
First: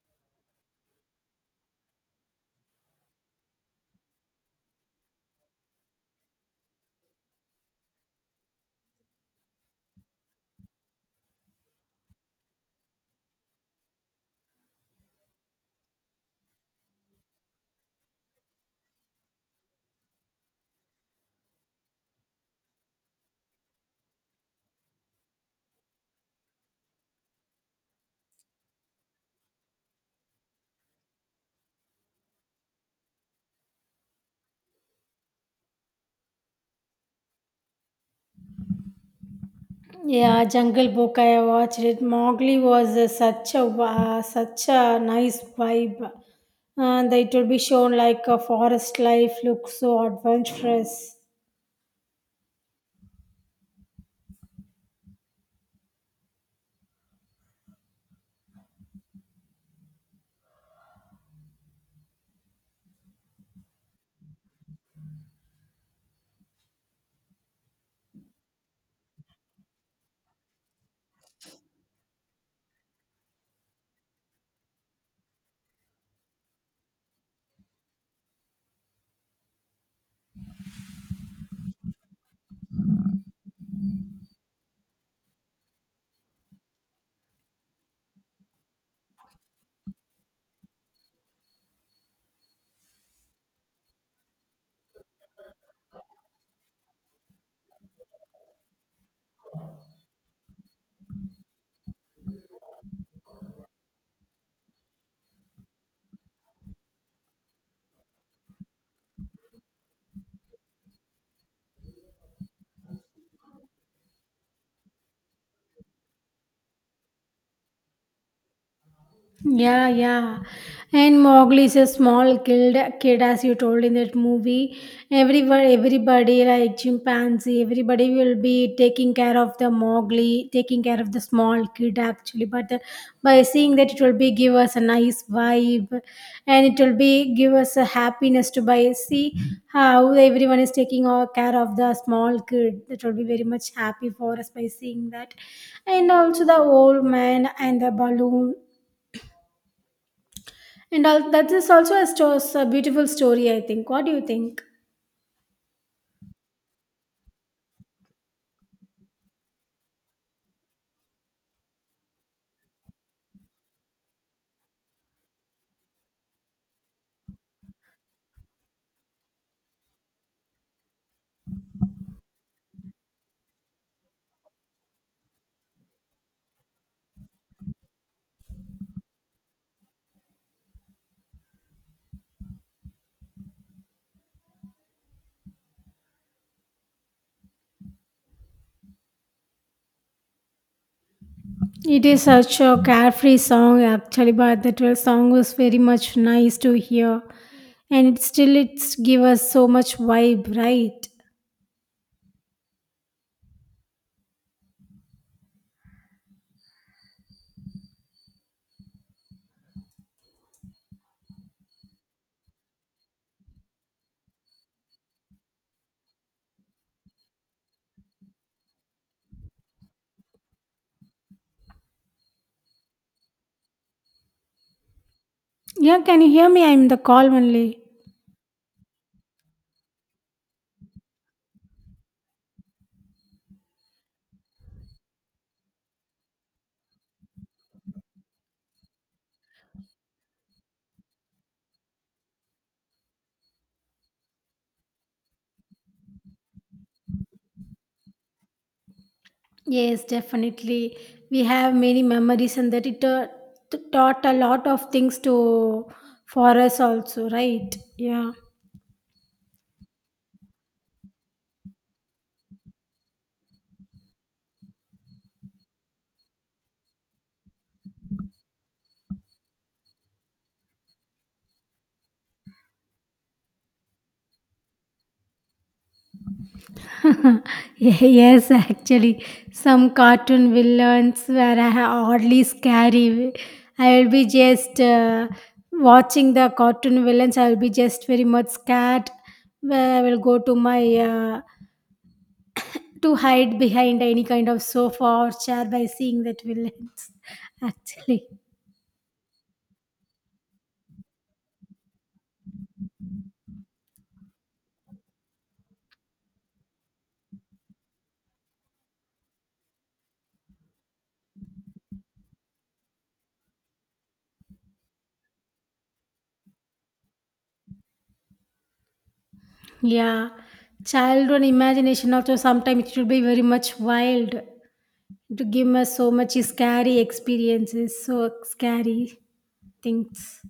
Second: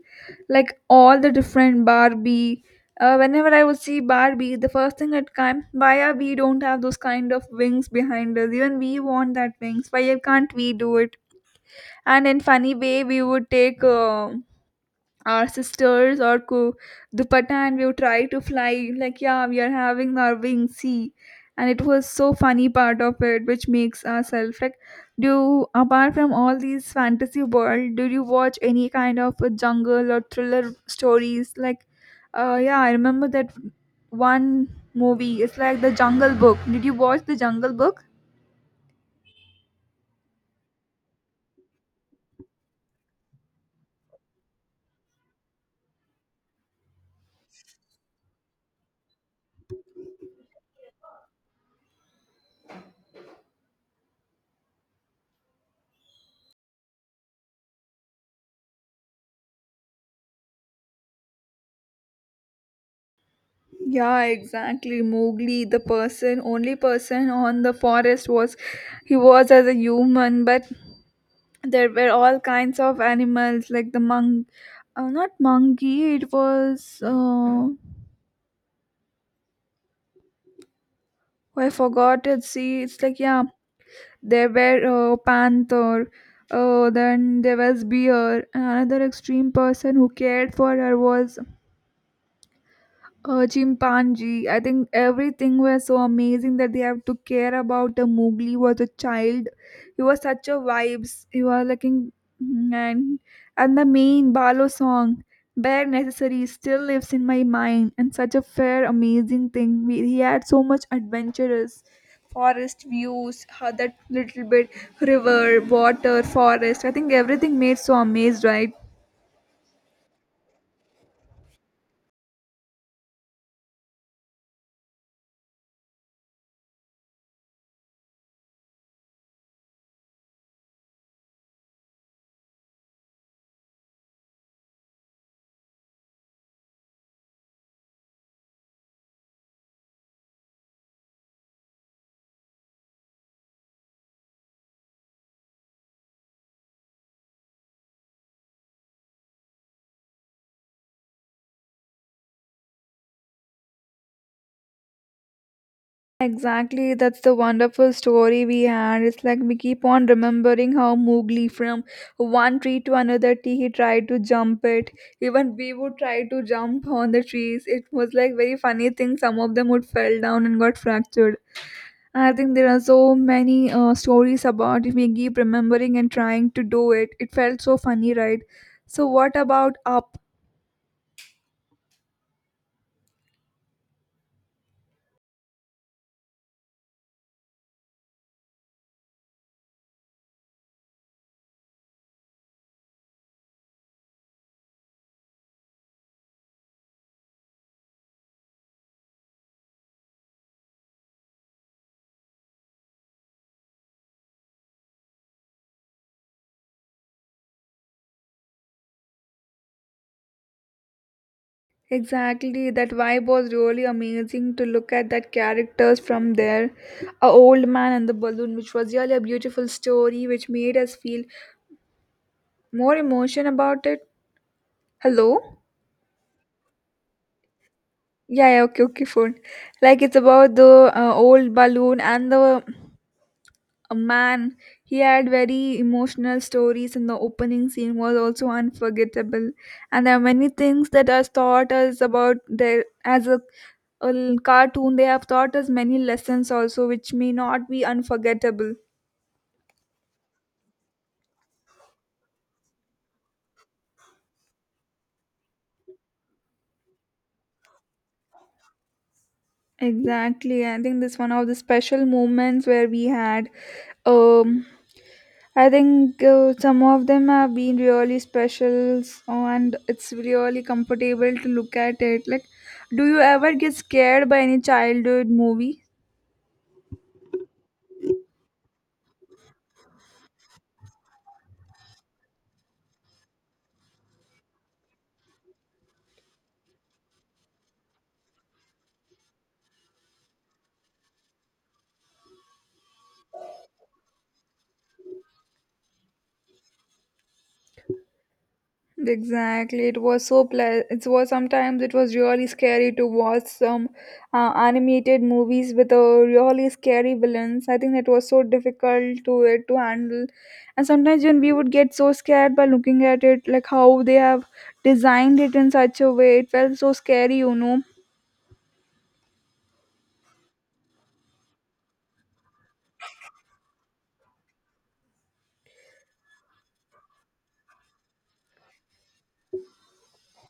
Speaker 1: Like all the different Barbie. Whenever I would see Barbie, the first thing that comes, why are we don't have those kind of wings behind us? Even we want that wings. Why can't we do it? And in funny way, we would take our sisters or ku dupatta and we would try to fly, like, yeah, we are having our wings, see. And it was so funny part of it which makes ourselves like do. Apart from all these fantasy world, do you watch any kind of a jungle or thriller stories? Like, yeah, I remember that one movie, it's like the Jungle Book. Did you watch the Jungle Book?
Speaker 2: Yeah, Jungle Book. I watched it. Mowgli was such a nice vibe, and it will be shown like a forest life looks so adventurous.
Speaker 1: Yeah, exactly, Mowgli, the person, only person on the forest was, he was as a human, but there were all kinds of animals like the monk, not monkey, it was I forgot it, see, it's like, yeah, there were panther, then there was bear. Another extreme person who cared for her was chimpanzee. I think everything was so amazing that they have to care about a Mowgli was a child. He was such a vibes. He was like in, and and the main Balo song, bare necessary, still lives in my mind. And such a fair, amazing thing. We, he had so much adventurous forest views, how that little bit river, water, forest. I think everything made so amazed, right?
Speaker 2: Yeah, yeah. And Mowgli is a small kid, as you told in that movie. Everyone, everybody like chimpanzee, everybody will be taking care of the Mowgli, taking care of the small kid actually. But the, by seeing that, it will be give us a nice vibe, and it will be give us a happiness to by see how everyone is taking all care of the small kid. That will be very much happy for us by seeing that, and also the old man and the balloon and all, that is also a beautiful story, I think. What do you think?
Speaker 1: Exactly, that's the wonderful story we had. It's like we keep on remembering how Mowgli, from one tree to another tree, he tried to jump it. Even we would try to jump on the trees. It was like very funny thing. Some of them would fell down and got fractured. I think there are so many stories about if we keep remembering and trying to do it. It felt so funny, right? So, what about Up?
Speaker 2: It is such a carefree song, actually, but the 12th song was very much nice to hear. And it still it's give us so much vibe, right?
Speaker 1: Exactly, that vibe was really amazing to look at that characters from there. A old man and the balloon, which was really a beautiful story, which made us feel more emotion about it. Hello?
Speaker 2: Yeah, can you hear me? I'm in the call only.
Speaker 1: Yeah, yeah, okay, okay, phone. Like it's about the old balloon and the a man. He had very emotional stories, and the opening scene was also unforgettable. And there are many things that are taught us about their as a, cartoon. They have taught us many lessons also, which may not be unforgettable.
Speaker 2: Yes, definitely. We have many memories, and that it taught a lot of things to for us also, right? Yeah.
Speaker 1: Exactly, I think this one of the special moments where we had um I think some of them have been really special and it's really comfortable to look at it. Like, do you ever get scared by any childhood movie?
Speaker 2: Yes, actually, some cartoon villains were oddly scary. I'll be just watching the cartoon villains. I'll be just very much scared. Where I will go to my to hide behind any kind of sofa or chair by seeing that villains. Actually,
Speaker 1: Exactly, it was so pleasant. It was sometimes it was really scary to watch some animated movies with a really scary villains. I think it was so difficult to it to handle, and sometimes when we would get so scared by looking at it, like how they have designed it in such a way, it felt so scary.
Speaker 2: yeah, childhood imagination also sometimes it will be very much wild to give us so much scary experiences. So scary. Things.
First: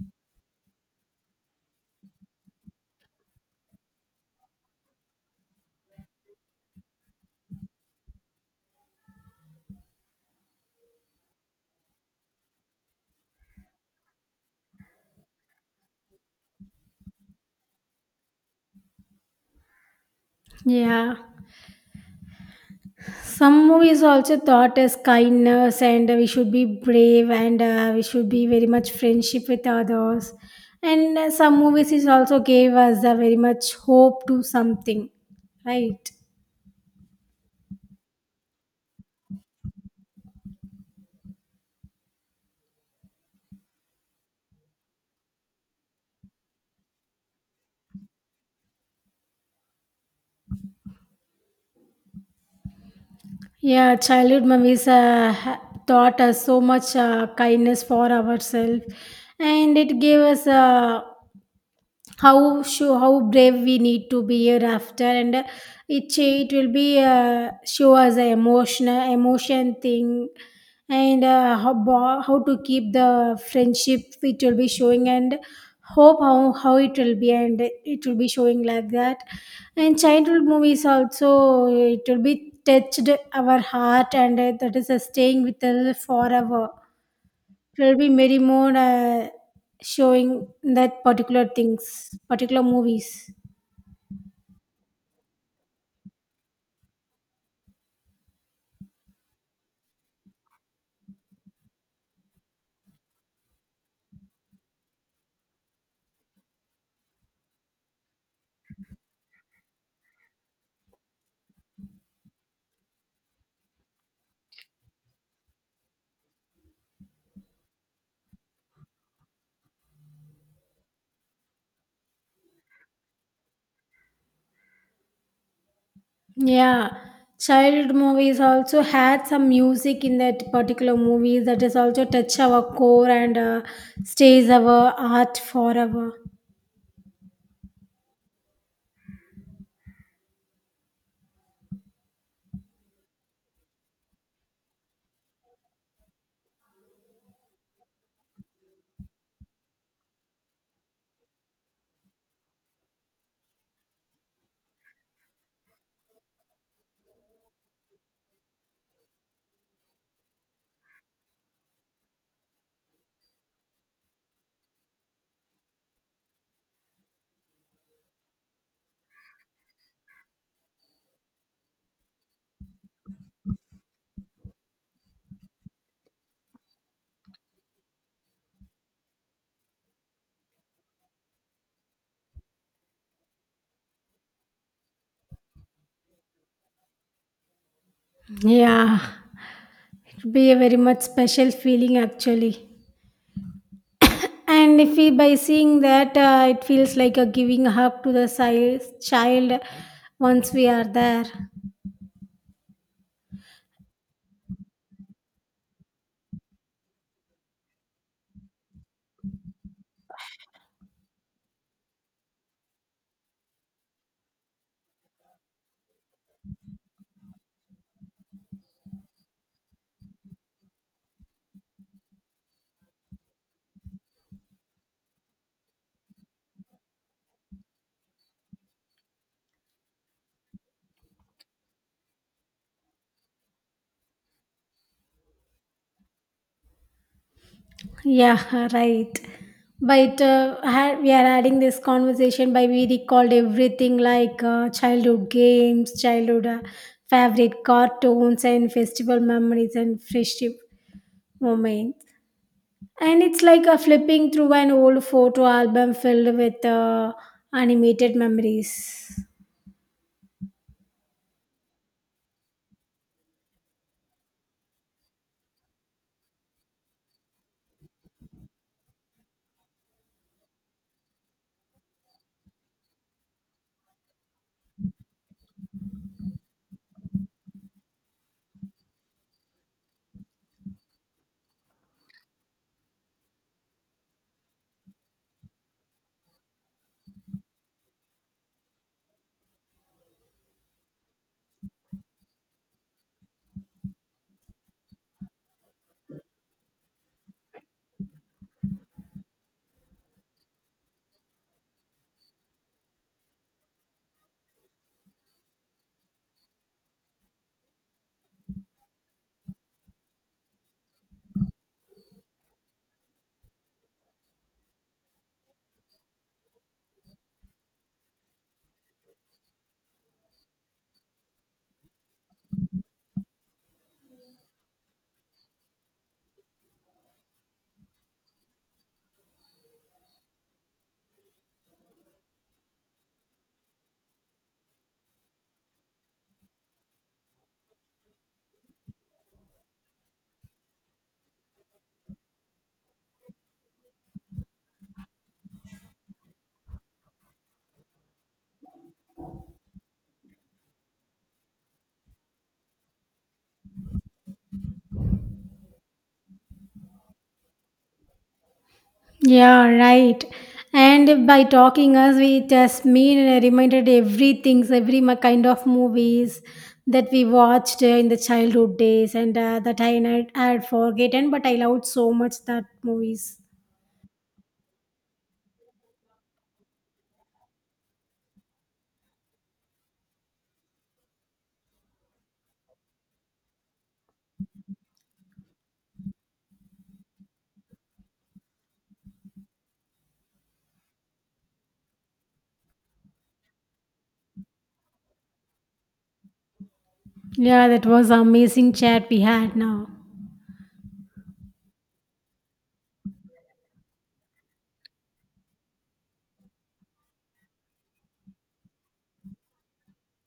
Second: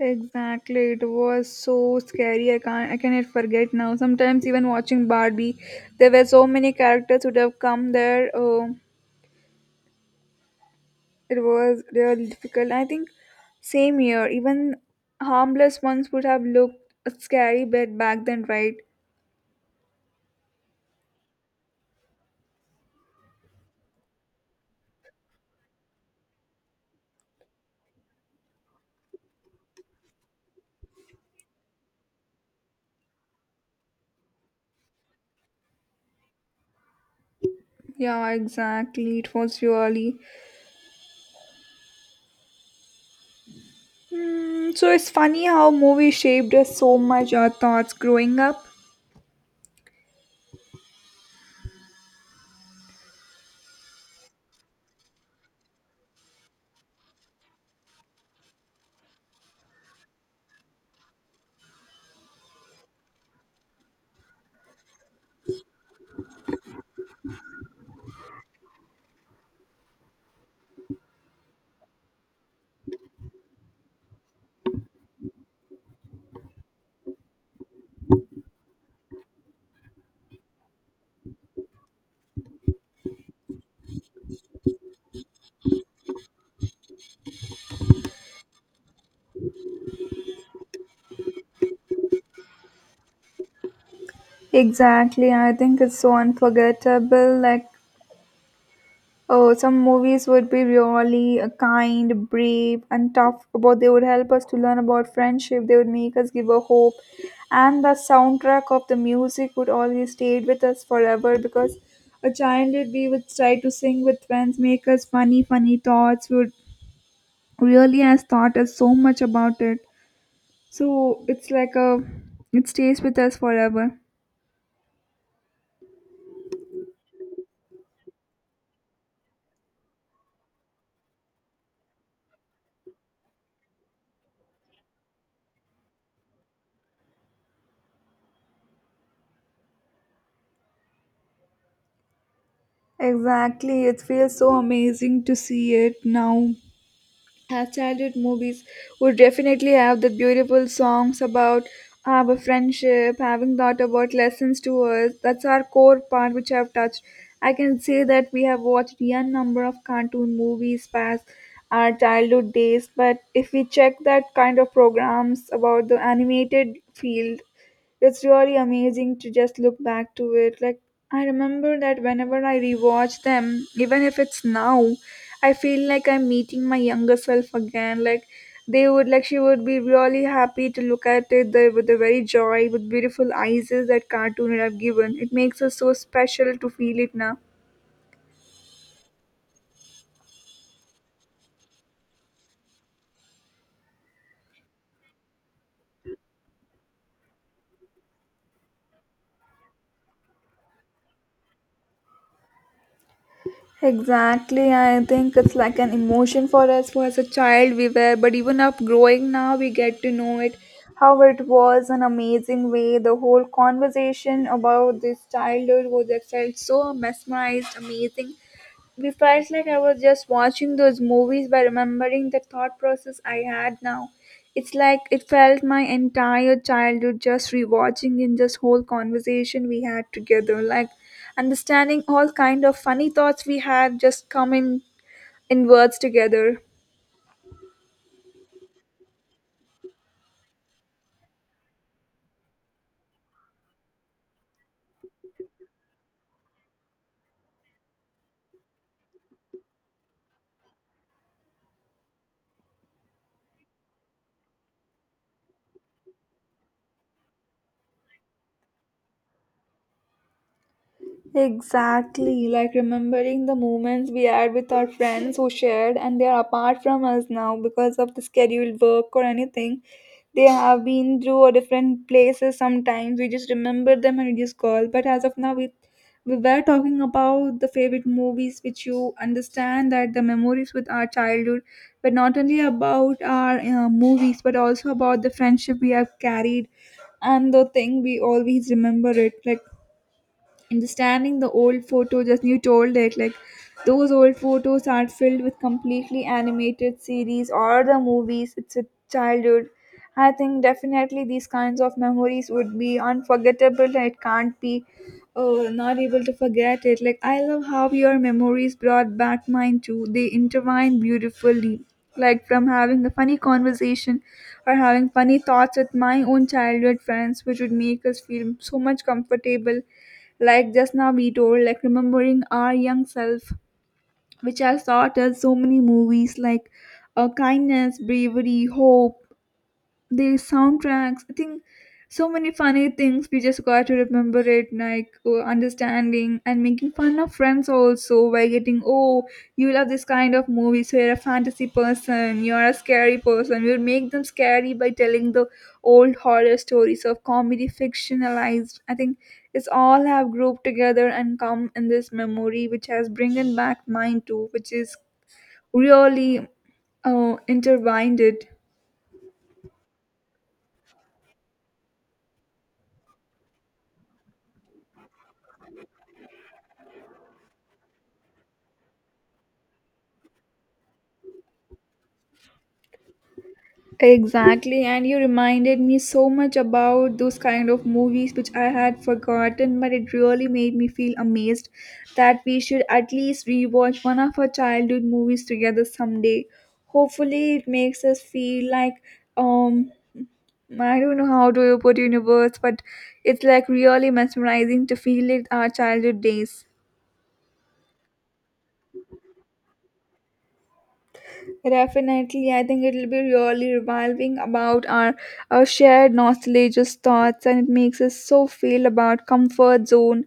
Speaker 1: Exactly, it was so scary. I can't, I cannot forget now. Sometimes even watching Barbie, there were so many characters would have come there. It was really difficult. I think same year, even harmless ones would have looked scary, but back then, right?
Speaker 2: Yeah. Some movies also taught us kindness, and we should be brave, and we should be very much friendship with others. And some movies is also gave us a very much hope to something, right?
Speaker 1: Yeah, exactly. It was really. So it's funny how movies shaped us so much. Our thoughts growing up.
Speaker 2: Yeah, childhood movies taught us so much kindness for ourselves, and it gave us how show how brave we need to be hereafter, and it it will be show us the emotional emotion thing, and how to keep the friendship it will be showing, and hope how it will be, and it will be showing like that. And childhood movies also it will be touched our heart, and that is staying with us forever. There'll be many more showing that particular things, particular movies.
Speaker 1: Exactly, I think it's so unforgettable. Like, oh, some movies would be really kind, brave, and tough. About they would help us to learn about friendship. They would make us give a hope, and the soundtrack of the music would always stay with us forever because a childhood we would try to sing with friends, make us funny thoughts. We would really has taught us so much about it. So it's like a, it stays with us forever.
Speaker 2: Yeah, child movies also had some music in that particular movie that is also touch our core, and stays our heart forever.
Speaker 1: Exactly, it feels so amazing to see it now. Her childhood movies would definitely have the beautiful songs about our friendship, having thought about lessons to us. That's our core part which I've touched. I can say that we have watched a number of cartoon movies past our childhood days, but if we check that kind of programs about the animated field, it's really amazing to just look back to it. Like I remember that whenever I rewatch them, even if it's now, I feel like I'm meeting my younger self again. Like they would like she would be really happy to look at it the, with the very joy, with beautiful eyes is that cartoon would have given. It makes us so special to feel it now.
Speaker 2: Yeah, it would be a very much special feeling actually. And if we by seeing that, it feels like a giving hug to the child once we are there.
Speaker 1: Exactly, I think it's like an emotion for us who as a child we were, but even up growing now we get to know it how it was an amazing way. The whole conversation about this childhood was I felt so mesmerized, amazing. We felt like I was just watching those movies by remembering the thought process I had now. It's like it felt my entire childhood just rewatching in this whole conversation we had together, like understanding all kind of funny thoughts we had just come in words together.
Speaker 2: Yeah, right. But we are adding this conversation by we recalled everything like childhood games, childhood favorite cartoons, and festival memories and friendship moments. And it's like a flipping through an old photo album filled with animated memories.
Speaker 1: Exactly, like remembering the moments we had with our friends who shared and they are apart from us now because of the scheduled work or anything. They have been through a different places sometimes. We just remember them and we just call. But as of now, we were talking about the favorite movies which you understand that the memories with our childhood, but not only about our movies but also about the friendship we have carried and the thing we always remember it, like understanding the old photos as you told it, like those old photos are filled with completely animated series or the movies. It's a childhood. I think definitely these kinds of memories would be unforgettable. It can't be, oh, not able to forget it. Like I love how your memories brought back mine too. They intertwine beautifully, like from having a funny conversation or having funny thoughts with my own childhood friends which would make us feel so much comfortable. Like just now we told, like remembering our young self, which has taught us so many movies, like kindness, bravery, hope, the soundtracks. I think so many funny things we just got to remember it, like understanding and making fun of friends also by getting, oh, you love this kind of movie, so you're a fantasy person, you're a scary person. We'll make them scary by telling the old horror stories of comedy fictionalized. I think it's all have grouped together and come in this memory which has bringing back mine too, which is really intertwined it.
Speaker 2: Yeah, right. And by talking us, we just mean and reminded everything, so every kind of movies that we watched in the childhood days, and that I had, had forgotten, but I loved so much that movies.
Speaker 1: Exactly, and you reminded me so much about those kind of movies which I had forgotten, but it really made me feel amazed that we should at least rewatch one of our childhood movies together someday. Hopefully, it makes us feel like um I don't know how to put universe, but it's like really mesmerizing to feel it our childhood days.
Speaker 2: Yeah, that was amazing chat we had now.
Speaker 1: Definitely, I think it'll be really revolving about our shared nostalgic thoughts, and it makes us so feel about comfort zone.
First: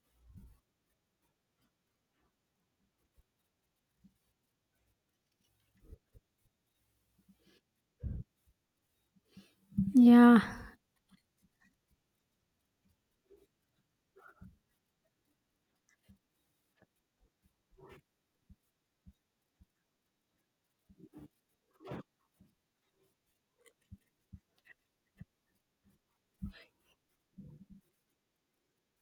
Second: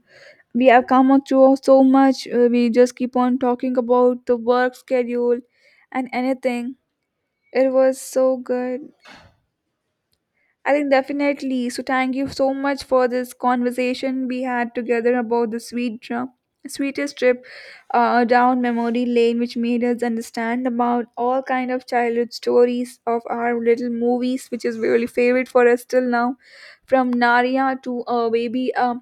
Speaker 1: We have come up to so much. We just keep on talking about the work schedule and anything. It was so good.
Speaker 2: Yeah,
Speaker 1: I think definitely. So thank you so much for this conversation we had together about the sweetest trip down memory lane, which made us understand about all kind of childhood stories of our little movies, which is really favorite for us till now, from Naria to Baby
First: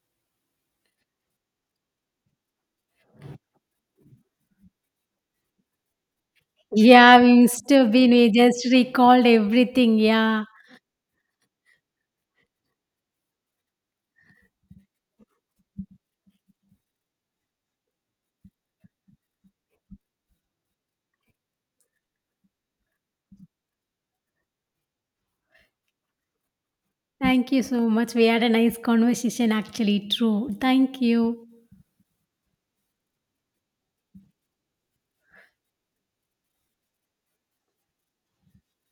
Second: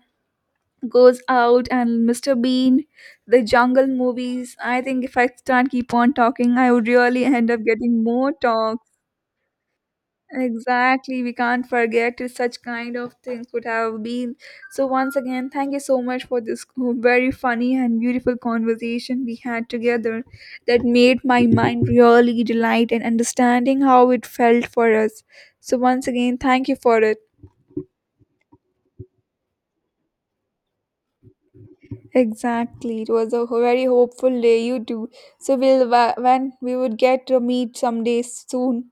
Speaker 1: Goes Out and Mr. Bean, the Jungle movies. I think if I start keep on talking, I would
Speaker 2: yeah,
Speaker 1: really
Speaker 2: we
Speaker 1: end up
Speaker 2: used to
Speaker 1: getting
Speaker 2: be. We
Speaker 1: more
Speaker 2: just
Speaker 1: talk.
Speaker 2: recalled everything. Yeah,
Speaker 1: Exactly, we can't forget that such kind of things could have been. So once again, thank you so much for this very funny and beautiful conversation we had together that made my mind really delight in understanding how it felt for us. So once again, thank you for it.
Speaker 2: thank you so much. We had a nice conversation, actually. True. Thank you.
Speaker 1: Exactly, it was a very hopeful day you too. So we'll when we would get to meet someday soon.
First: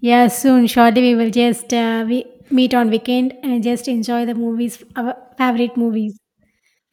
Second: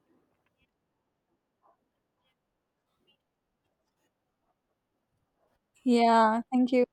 Speaker 2: Yeah, soon, shortly we will just we meet on weekend and just enjoy the movies, our favorite movies.
Speaker 1: Yeah, thank you.